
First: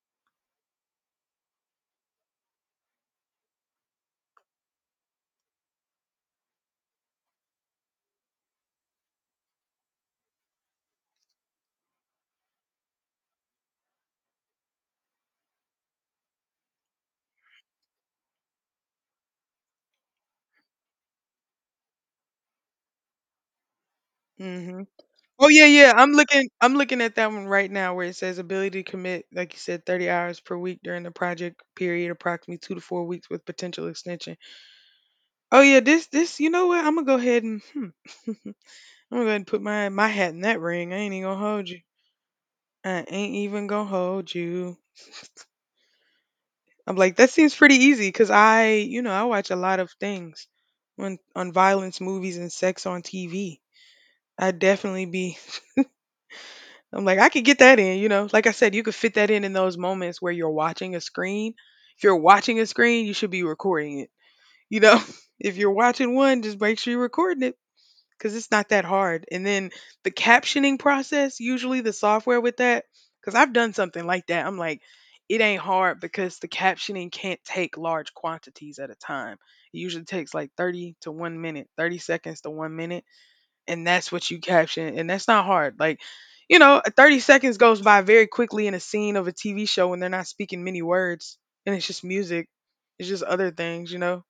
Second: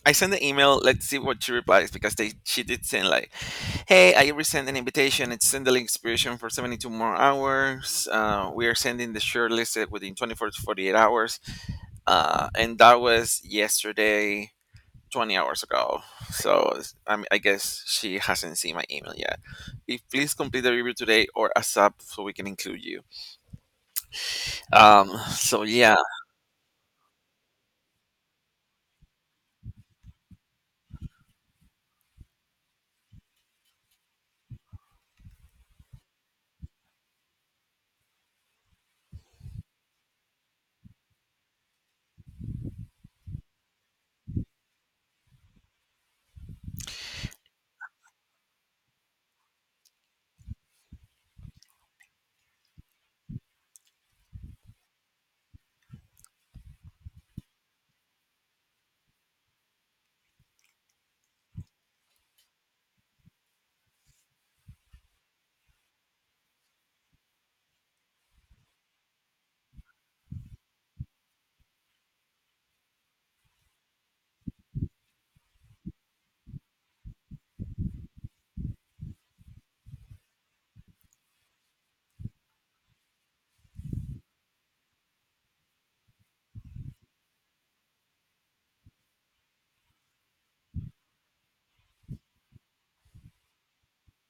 Speaker 1: I sent the email. Let's see what she replies, because they she did send like, hey, I resend an invitation. It's send the link expiration for 72 more hours. We are sending the share listed within 24 to 48 hours. And that was yesterday, 20 hours ago. So I mean, I guess she hasn't seen my email yet. If, please complete the review today or ASAP so we can include you.
Speaker 2: Hmm.
Speaker 1: Um.
Speaker 2: Oh
Speaker 1: So
Speaker 2: yeah, yeah.
Speaker 1: yeah,
Speaker 2: I'm looking at that one right now where it says ability to commit, like you said, 30 hours per week during the project period, approximately 2 to 4 weeks with potential extension. Oh yeah, this you know what? I'm gonna go ahead and hmm, I'm gonna go ahead and put my hat in that ring. I ain't even gonna hold you. I ain't even gonna hold you. I'm like that seems pretty easy because I you know I watch a lot of things on violence movies and sex on TV. I definitely be I'm like, I could get that in, you know. Like I said, you could fit that in those moments where you're watching a screen. If you're watching a screen, you should be recording it. You know, if you're watching one, just make sure you're recording it because it's not that hard. And then the captioning process, usually the software with that, because I've done something like that. I'm like, it ain't hard because the captioning can't take large quantities at a time. It usually takes like 30 to 1 minute, 30 seconds to 1 minute, and that's what you caption, and that's not hard. Like, you know, 30 seconds goes by very quickly in a scene of a TV show when they're not speaking many words and it's just music, it's just other things, you know.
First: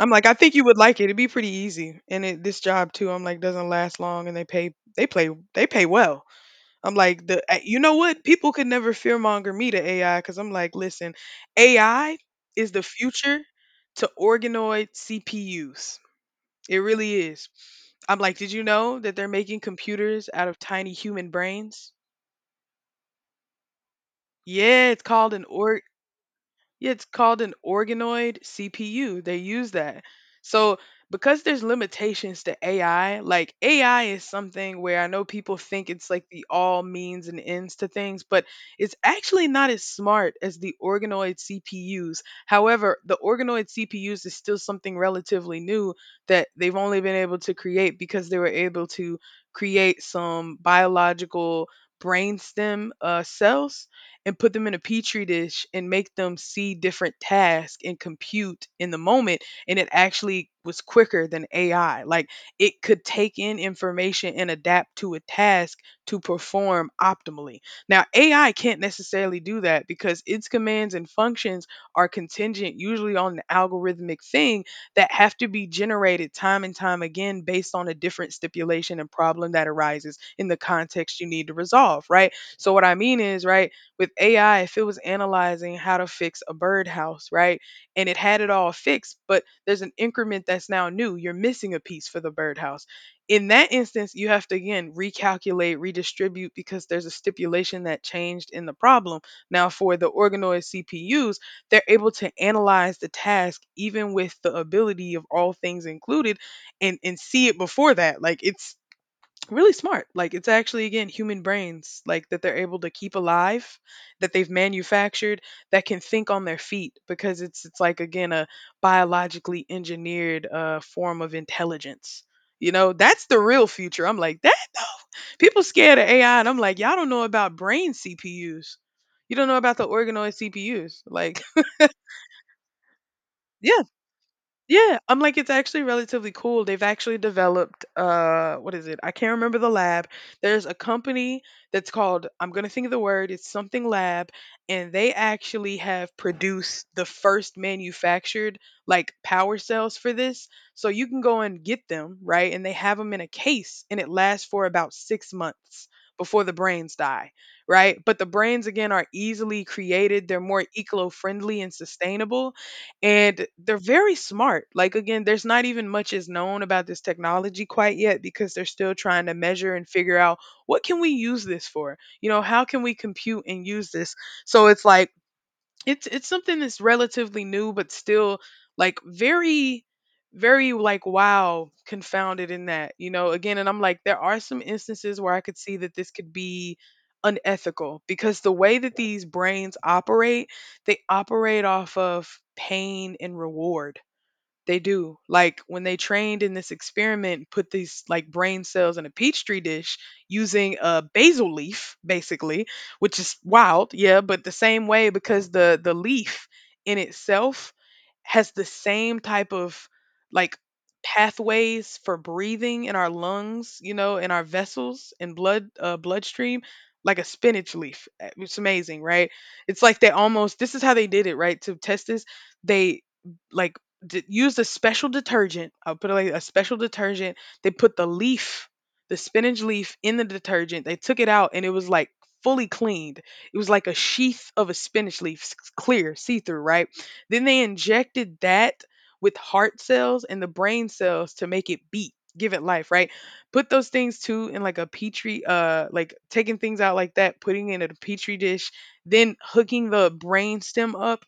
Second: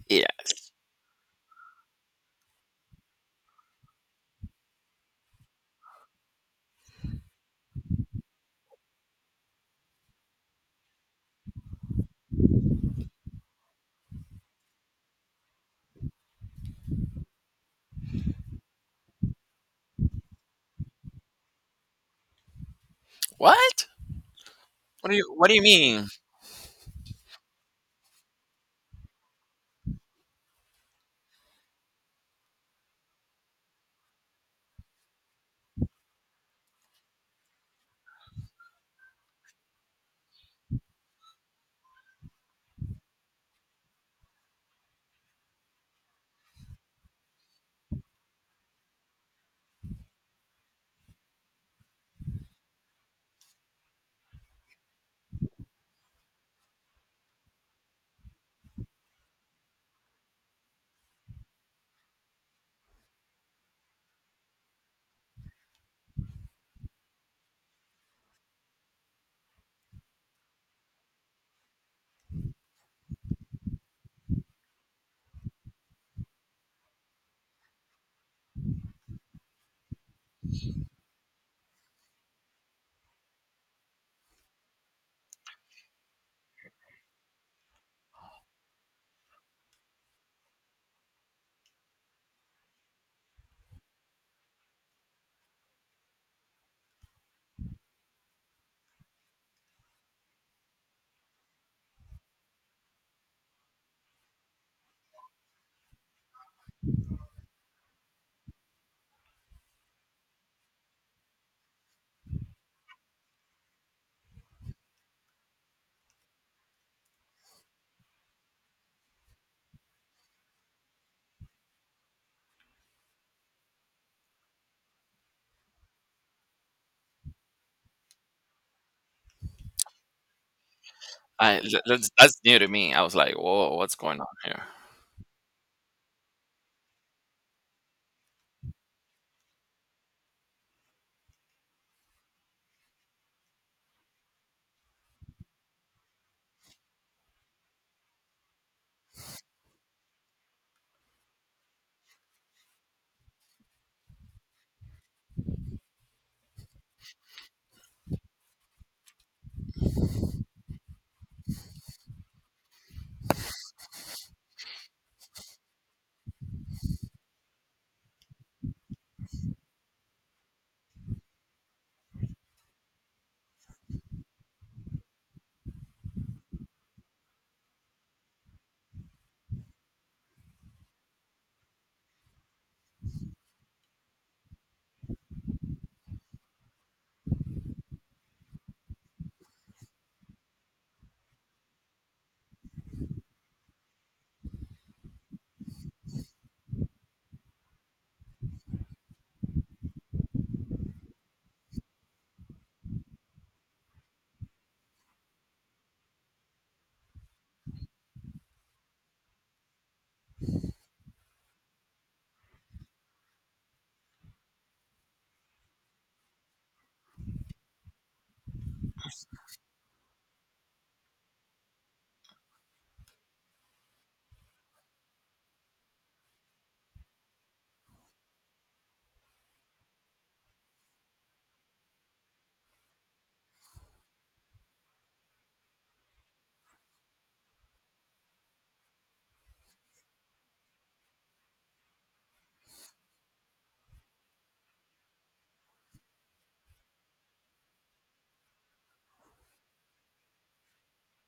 Speaker 2: I'm like,
Speaker 1: yeah.
Speaker 2: I think you would like it. It'd be pretty easy, and it, this job too, I'm like, doesn't last long, and they pay well. I'm like the you know what, people could never fearmonger me to AI because I'm like, listen, AI is the future to organoid CPUs. It really is. I'm like, did you know that they're making computers out of tiny human brains?
Speaker 1: What?
Speaker 2: Yeah, it's called an
Speaker 1: What do you
Speaker 2: or
Speaker 1: mean?
Speaker 2: Yeah, it's called an organoid CPU. They use that. So because there's limitations to AI, like AI is something where I know people think it's like the all means and ends to things, but it's actually not as smart as the organoid CPUs. However, the organoid CPUs is still something relatively new that they've only been able to create because they were able to create some biological brainstem cells and put them in a petri dish and make them see different tasks and compute in the moment, and it actually was quicker than AI. Like, it could take in information and adapt to a task to perform optimally. Now AI can't necessarily do that because its commands and functions are contingent usually on an algorithmic thing that have to be generated time and time again based on a different stipulation and problem that arises in the context you need to resolve, right? So what I mean is, right, with AI, if it was analyzing how to fix a birdhouse, right? And it had it all fixed, but there's an increment that's now new. You're missing a piece for the birdhouse. In that instance, you have to again recalculate, redistribute because there's a stipulation that changed in the problem. Now, for the organoid CPUs, they're able to analyze the task even with the ability of all things included and see it before that. Like, it's really smart. Like, it's actually again human brains like that they're able to keep alive that they've manufactured that can think on their feet because it's like again a biologically engineered form of intelligence. You know, that's the real future. I'm like, that people scared of AI, and I'm like, y'all don't know about brain CPUs. You don't know about the organoid CPUs. Like,
Speaker 1: That's new to me. I was like, whoa,
Speaker 2: yeah.
Speaker 1: what's going on here?
Speaker 2: Yeah, I'm like it's actually relatively cool. They've actually developed what is it? I can't remember the lab. There's a company that's called, I'm going to think of the word, it's something lab, and they actually have produced the first manufactured like power cells for this. So you can go and get them, right? And they have them in a case and it lasts for about 6 months before the brains die, right? But the brains again are easily created. They're more eco-friendly and sustainable, and they're very smart. Like, again, there's not even much is known about this technology quite yet because they're still trying to measure and figure out what can we use this for, you know, how can we compute and use this. So it's like it's something that's relatively new, but still like very, very like wow confounded in that, you know, again. And I'm like, there are some instances where I could see that this could be unethical because the way that these brains operate, they operate off of pain and reward. They do. Like when they trained in this experiment, and put these like brain cells in a petri dish using a basil leaf, basically, which is wild, yeah, but the same way because the leaf in itself has the same type of like pathways for breathing in our lungs, you know, in our vessels and blood bloodstream, like a spinach leaf. It's amazing, right? It's like they almost this is how they did it, right? To test this, they like used a special detergent. I'll put it like a special detergent. They put the leaf, the spinach leaf, in the detergent. They took it out, and it was like fully cleaned. It was like a sheath of a spinach leaf, clear, see through, right? Then they injected that with heart cells and the brain cells to make it beat, give it life, right? Put those things too in like a petri, like taking things out like that, putting it in a petri dish, then hooking the brain stem up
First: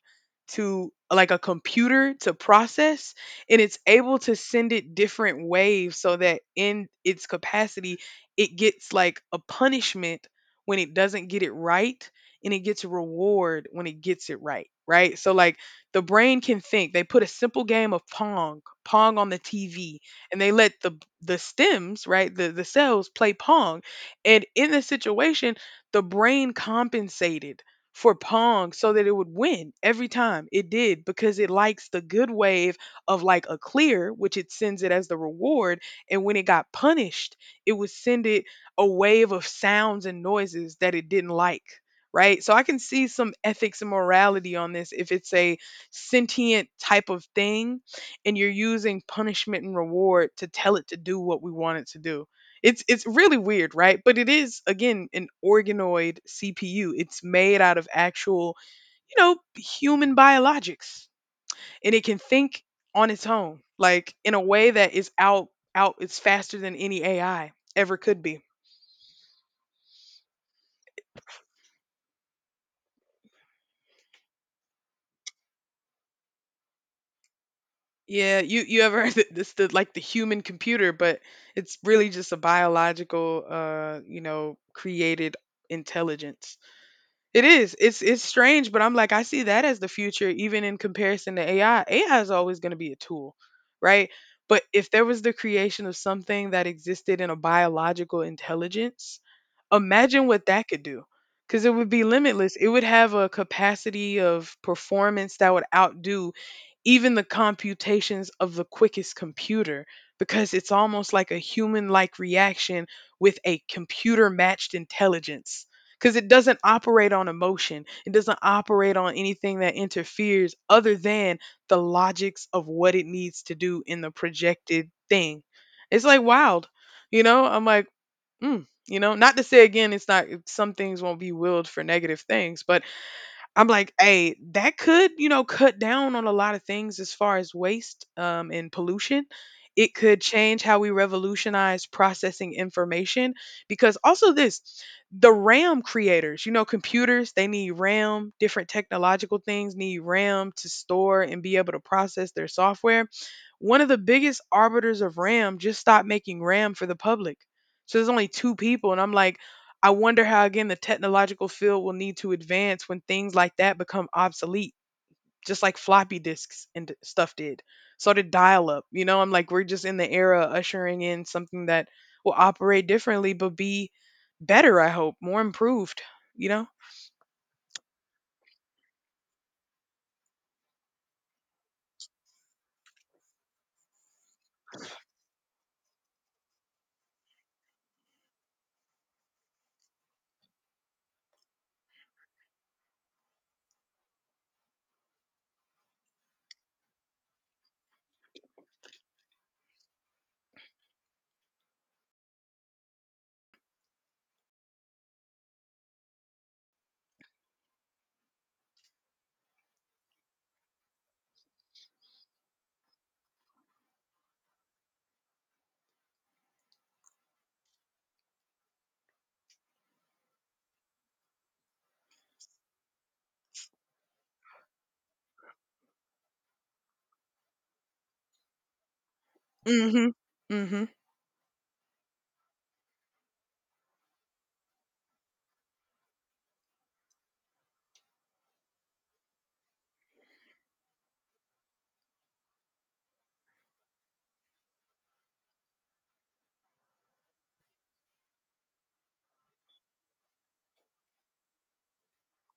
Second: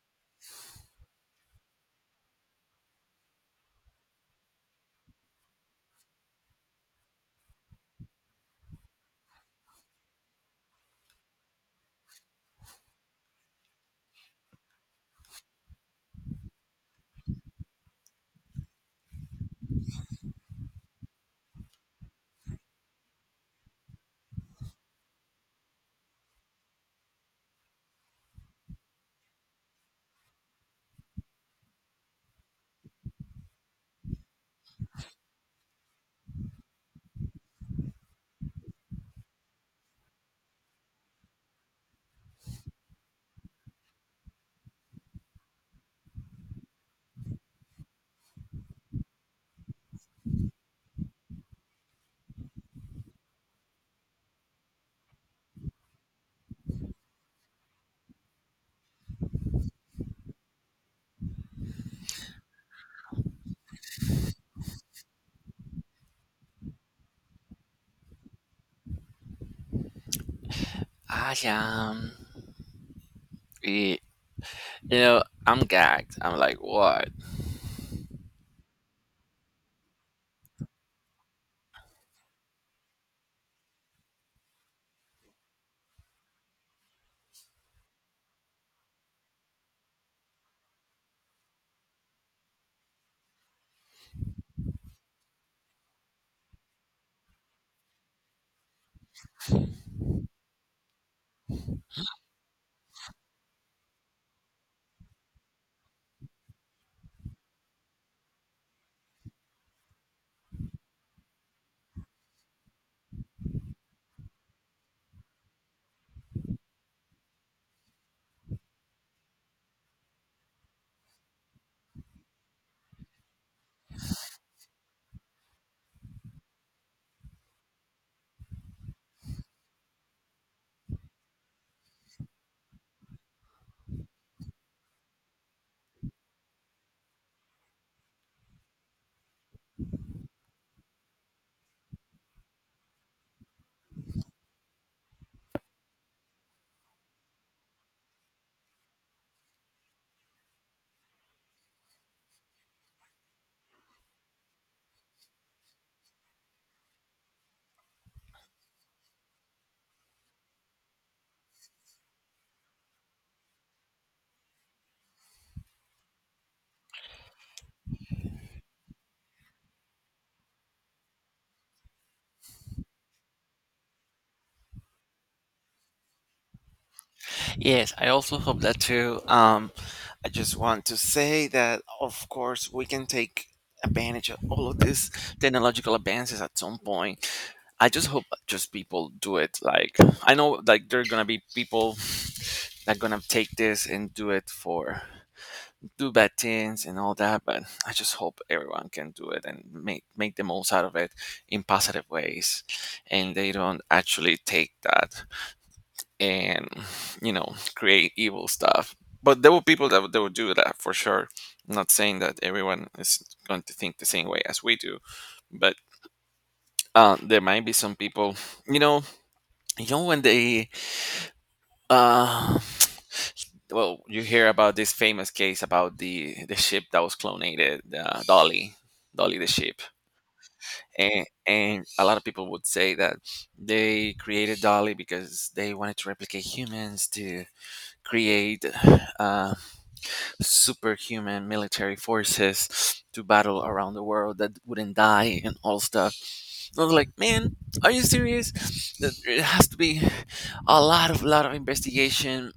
Speaker 2: to like a computer to process, and it's able to send it different waves so that in its capacity it gets like a punishment when it doesn't get it right, and it gets a reward when it gets it right, right? So like the brain can think. They put a simple game of pong on the TV, and they let the stems, right, the cells play pong. And in this situation, the brain compensated for Pong so that it would win every time. It did, because it likes the good wave of like a clear, which it sends it as the reward. And when it got punished, it would send it a wave of sounds and noises that it didn't like. Right. So I can see some ethics and morality on this if it's a sentient type of thing and you're using punishment and reward to tell it to do what we want it to do. It's really weird, right? But it is, again, an organoid CPU. It's made out of actual, you know, human biologics. And it can think on its own, like in a way that is out, it's faster than any AI ever could be.
Speaker 1: I um, y- you know, I'm gagged. I'm like, what?
Speaker 2: Yeah, you ever heard that this, the like the human computer, but it's really just a biological, you know, created intelligence. It is. It's strange, but I'm like, I see that as the future, even in comparison to AI. AI is always going to be a tool, right? But if there was the creation of something that existed in a biological intelligence, imagine what that could do. Cuz it would be limitless. It would have a capacity of performance that would outdo even the computations of the quickest computer, because it's almost like a human like reaction with a computer matched intelligence, because it doesn't operate on emotion, it doesn't operate on anything that interferes other than the logics of what it needs to do in the projected thing. It's like wild, you know, I'm like, you know, not to say, again, it's not, some things won't be willed for negative things, but I'm like, hey, that could, you know, cut down on a lot of things as far as waste and pollution. It could change how we revolutionize processing information, because also this, the RAM creators, you know, computers, they need RAM, different technological things need RAM to store and be able to process their software. One of the biggest arbiters of RAM just stopped making RAM for the public. So there's only two people. And I'm like, I wonder how, again, the technological field will need to advance when things like that become obsolete, just like floppy disks and stuff did. So did dial up. You know, I'm like, we're just in the era ushering in something that will operate differently, but be better, I hope, more improved, you know?
Speaker 1: Yes, I also hope that too. I just want to say that, of course, we can take advantage of all of these technological advances at some point. I just hope just people do it. Like I know, like there are gonna be people that gonna take this and do it for do bad things and all that. But I just hope everyone can do it and make the most out of it in positive ways, and they don't actually take that and create evil stuff. But there were people that, that would do that for sure. I'm not saying that everyone is going to think the same way as we do, but there might be some people. You know you know when they uh, well, you hear about this famous case about the ship that was clonated, Dolly. Dolly the ship.
Speaker 2: Hmm. Hmm.
Speaker 1: And a lot of people would say that they created Dolly because they wanted to replicate humans to create uh, superhuman military forces to battle around the world that wouldn't die and all stuff. I was like, man, are you serious? That It has to be a lot of investigation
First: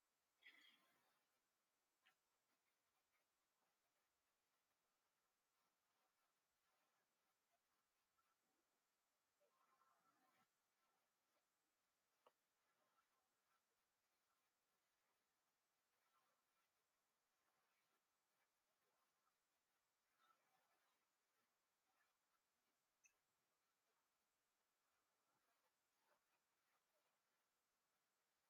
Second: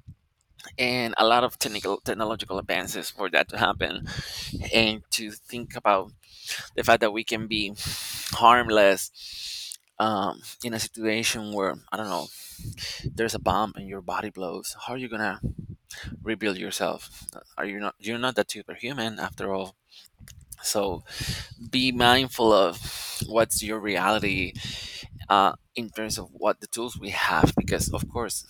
Speaker 1: and a lot of technical technological advances for that to happen. And to think about the fact that we can be harmless, in a situation where, I don't know, there's a bomb and your body blows. How are you gonna rebuild yourself? Are you not? You're not that superhuman after all. So be mindful of what's your reality, in terms of what the tools we have, because of course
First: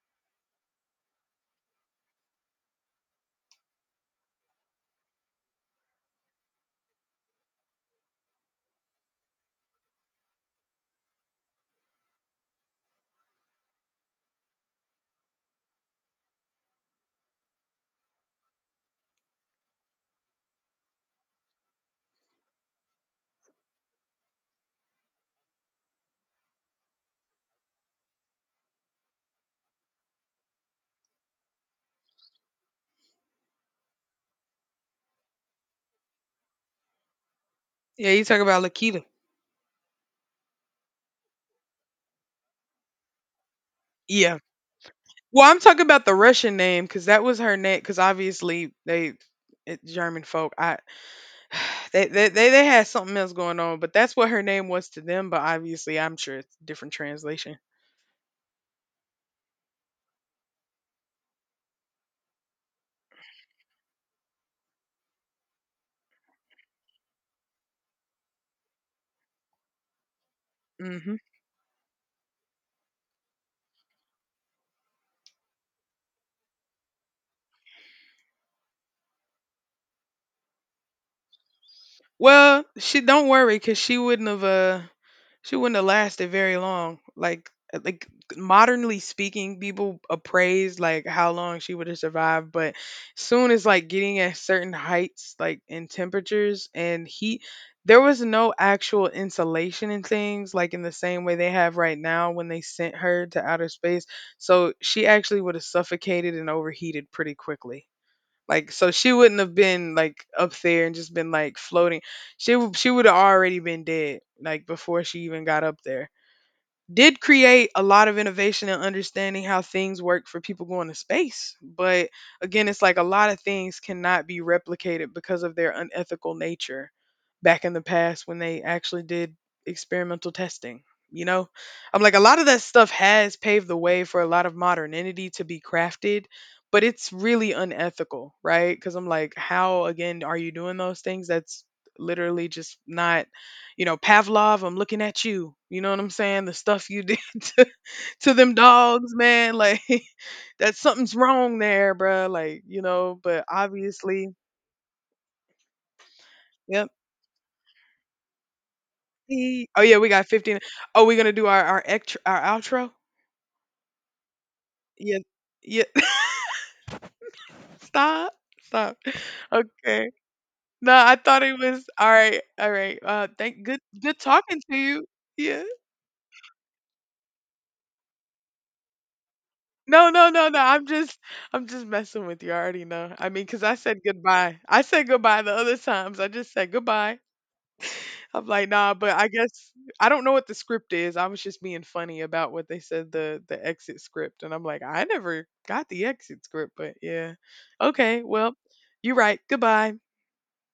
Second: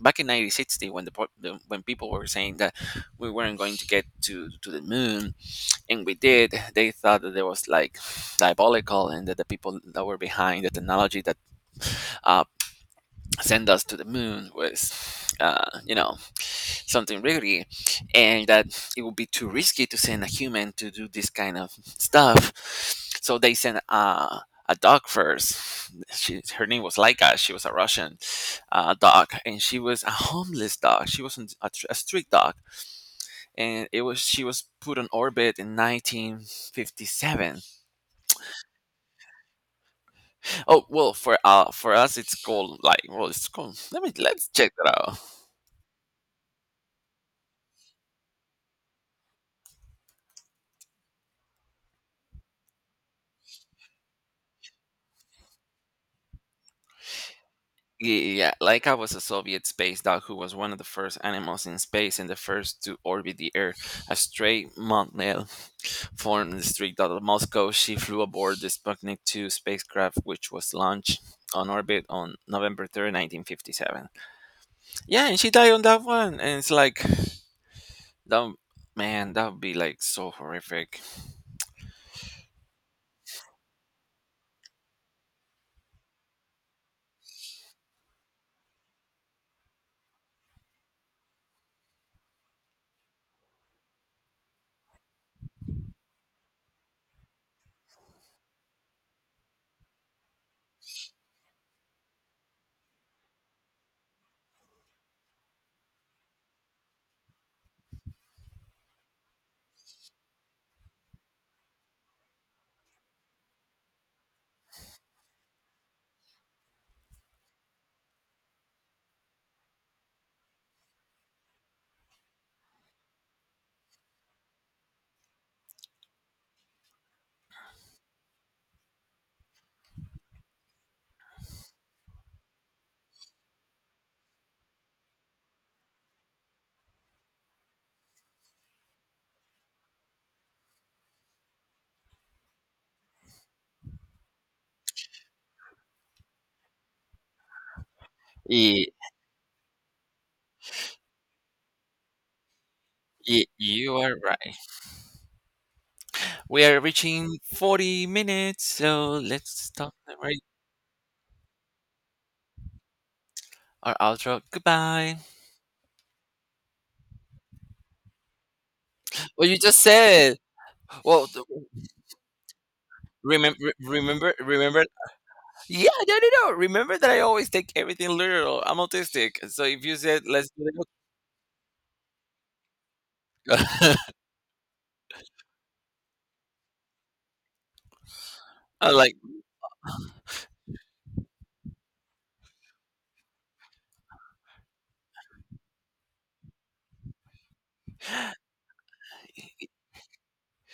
Speaker 1: back in 1960 when the, po- the when people were saying that we weren't going to get to the moon, and we did, they thought that it was like diabolical, and that the people that were behind the technology that uh, send us to the moon was uh, you know something really. And that it would be too risky to send a human to do this kind of stuff, so they sent a dog first. Her name was Laika. She was a Russian dog, and she was a homeless dog. She wasn't a, a street dog. And it was, she was put on orbit in 1957.
Speaker 2: Yeah, you talk about Lakita.
Speaker 1: Oh well, for us it's called like, well, it's called, let me,
Speaker 2: Yeah.
Speaker 1: let's check that out.
Speaker 2: Well, I'm talking about the Russian name because that was her name. Because obviously they, it, German folk. I they, they had something else going on, but that's what her name was to them. But obviously, I'm sure it's different translation.
Speaker 1: Yeah, Laika was a Soviet space dog who was one of the first animals in space and the first to orbit the Earth. A stray montmel formed the street out of Moscow. She flew aboard the Sputnik 2 spacecraft, which was
Speaker 2: Hmm.
Speaker 1: launched on orbit on November 3rd, 1957. Yeah, and she died on that one. And it's like, that, man, that would be like so horrific.
Speaker 2: Well, she, don't worry, cause she wouldn't have, she wouldn't have lasted very long. Like, like modernly speaking, people appraise like how long she would have survived, but soon as like getting at certain heights, like in temperatures and heat, there was no actual insulation and things like in the same way they have right now when they sent her to outer space. So she actually would have suffocated and overheated pretty quickly. Like, so she wouldn't have been like up there and just been like floating. She would have already been dead like before she even got up there. Did create a lot of innovation and understanding how things work for people going to space. But again, it's like a lot of things cannot be replicated because of their unethical nature back in the past when they actually did experimental testing. You know, I'm like, a lot of that stuff has paved the way for a lot of modernity to be crafted, but it's really unethical, right? Because I'm like, how again are you doing those things? That's literally just not, you know, Pavlov, I'm looking at you. You know what I'm saying? The stuff you did to, to them
Speaker 1: Ye-
Speaker 2: dogs, man. Like that, something's wrong there, bruh. Like, you know, but
Speaker 1: You are
Speaker 2: obviously,
Speaker 1: right. We are
Speaker 2: yep.
Speaker 1: reaching 40 minutes, so let's
Speaker 2: Ee. Oh
Speaker 1: stop
Speaker 2: yeah, we got
Speaker 1: right
Speaker 2: 15. Oh, we're gonna do our extra, our outro.
Speaker 1: our outro. Goodbye.
Speaker 2: Yeah, yeah. Stop, stop.
Speaker 1: Well, you just
Speaker 2: Okay.
Speaker 1: said.
Speaker 2: No, I
Speaker 1: Well,
Speaker 2: thought it was all right. All right. Thank good talking to
Speaker 1: remember.
Speaker 2: you. Yeah.
Speaker 1: Yeah, no, no, no. Remember that I always take everything literal. I'm autistic, so if you
Speaker 2: No,
Speaker 1: said
Speaker 2: no, no,
Speaker 1: let's,
Speaker 2: no.
Speaker 1: do
Speaker 2: I'm just, I'm just messing with you. I already know. I mean, 'cause I said
Speaker 1: it,"
Speaker 2: goodbye. I said goodbye the other times. I just said goodbye. I'm like, nah,
Speaker 1: I'm
Speaker 2: but
Speaker 1: like,
Speaker 2: I guess I don't know what the script is. I was just being funny about what they said, the exit script, and I'm like, I never got the exit script, but yeah. Okay, well, you're right. Goodbye.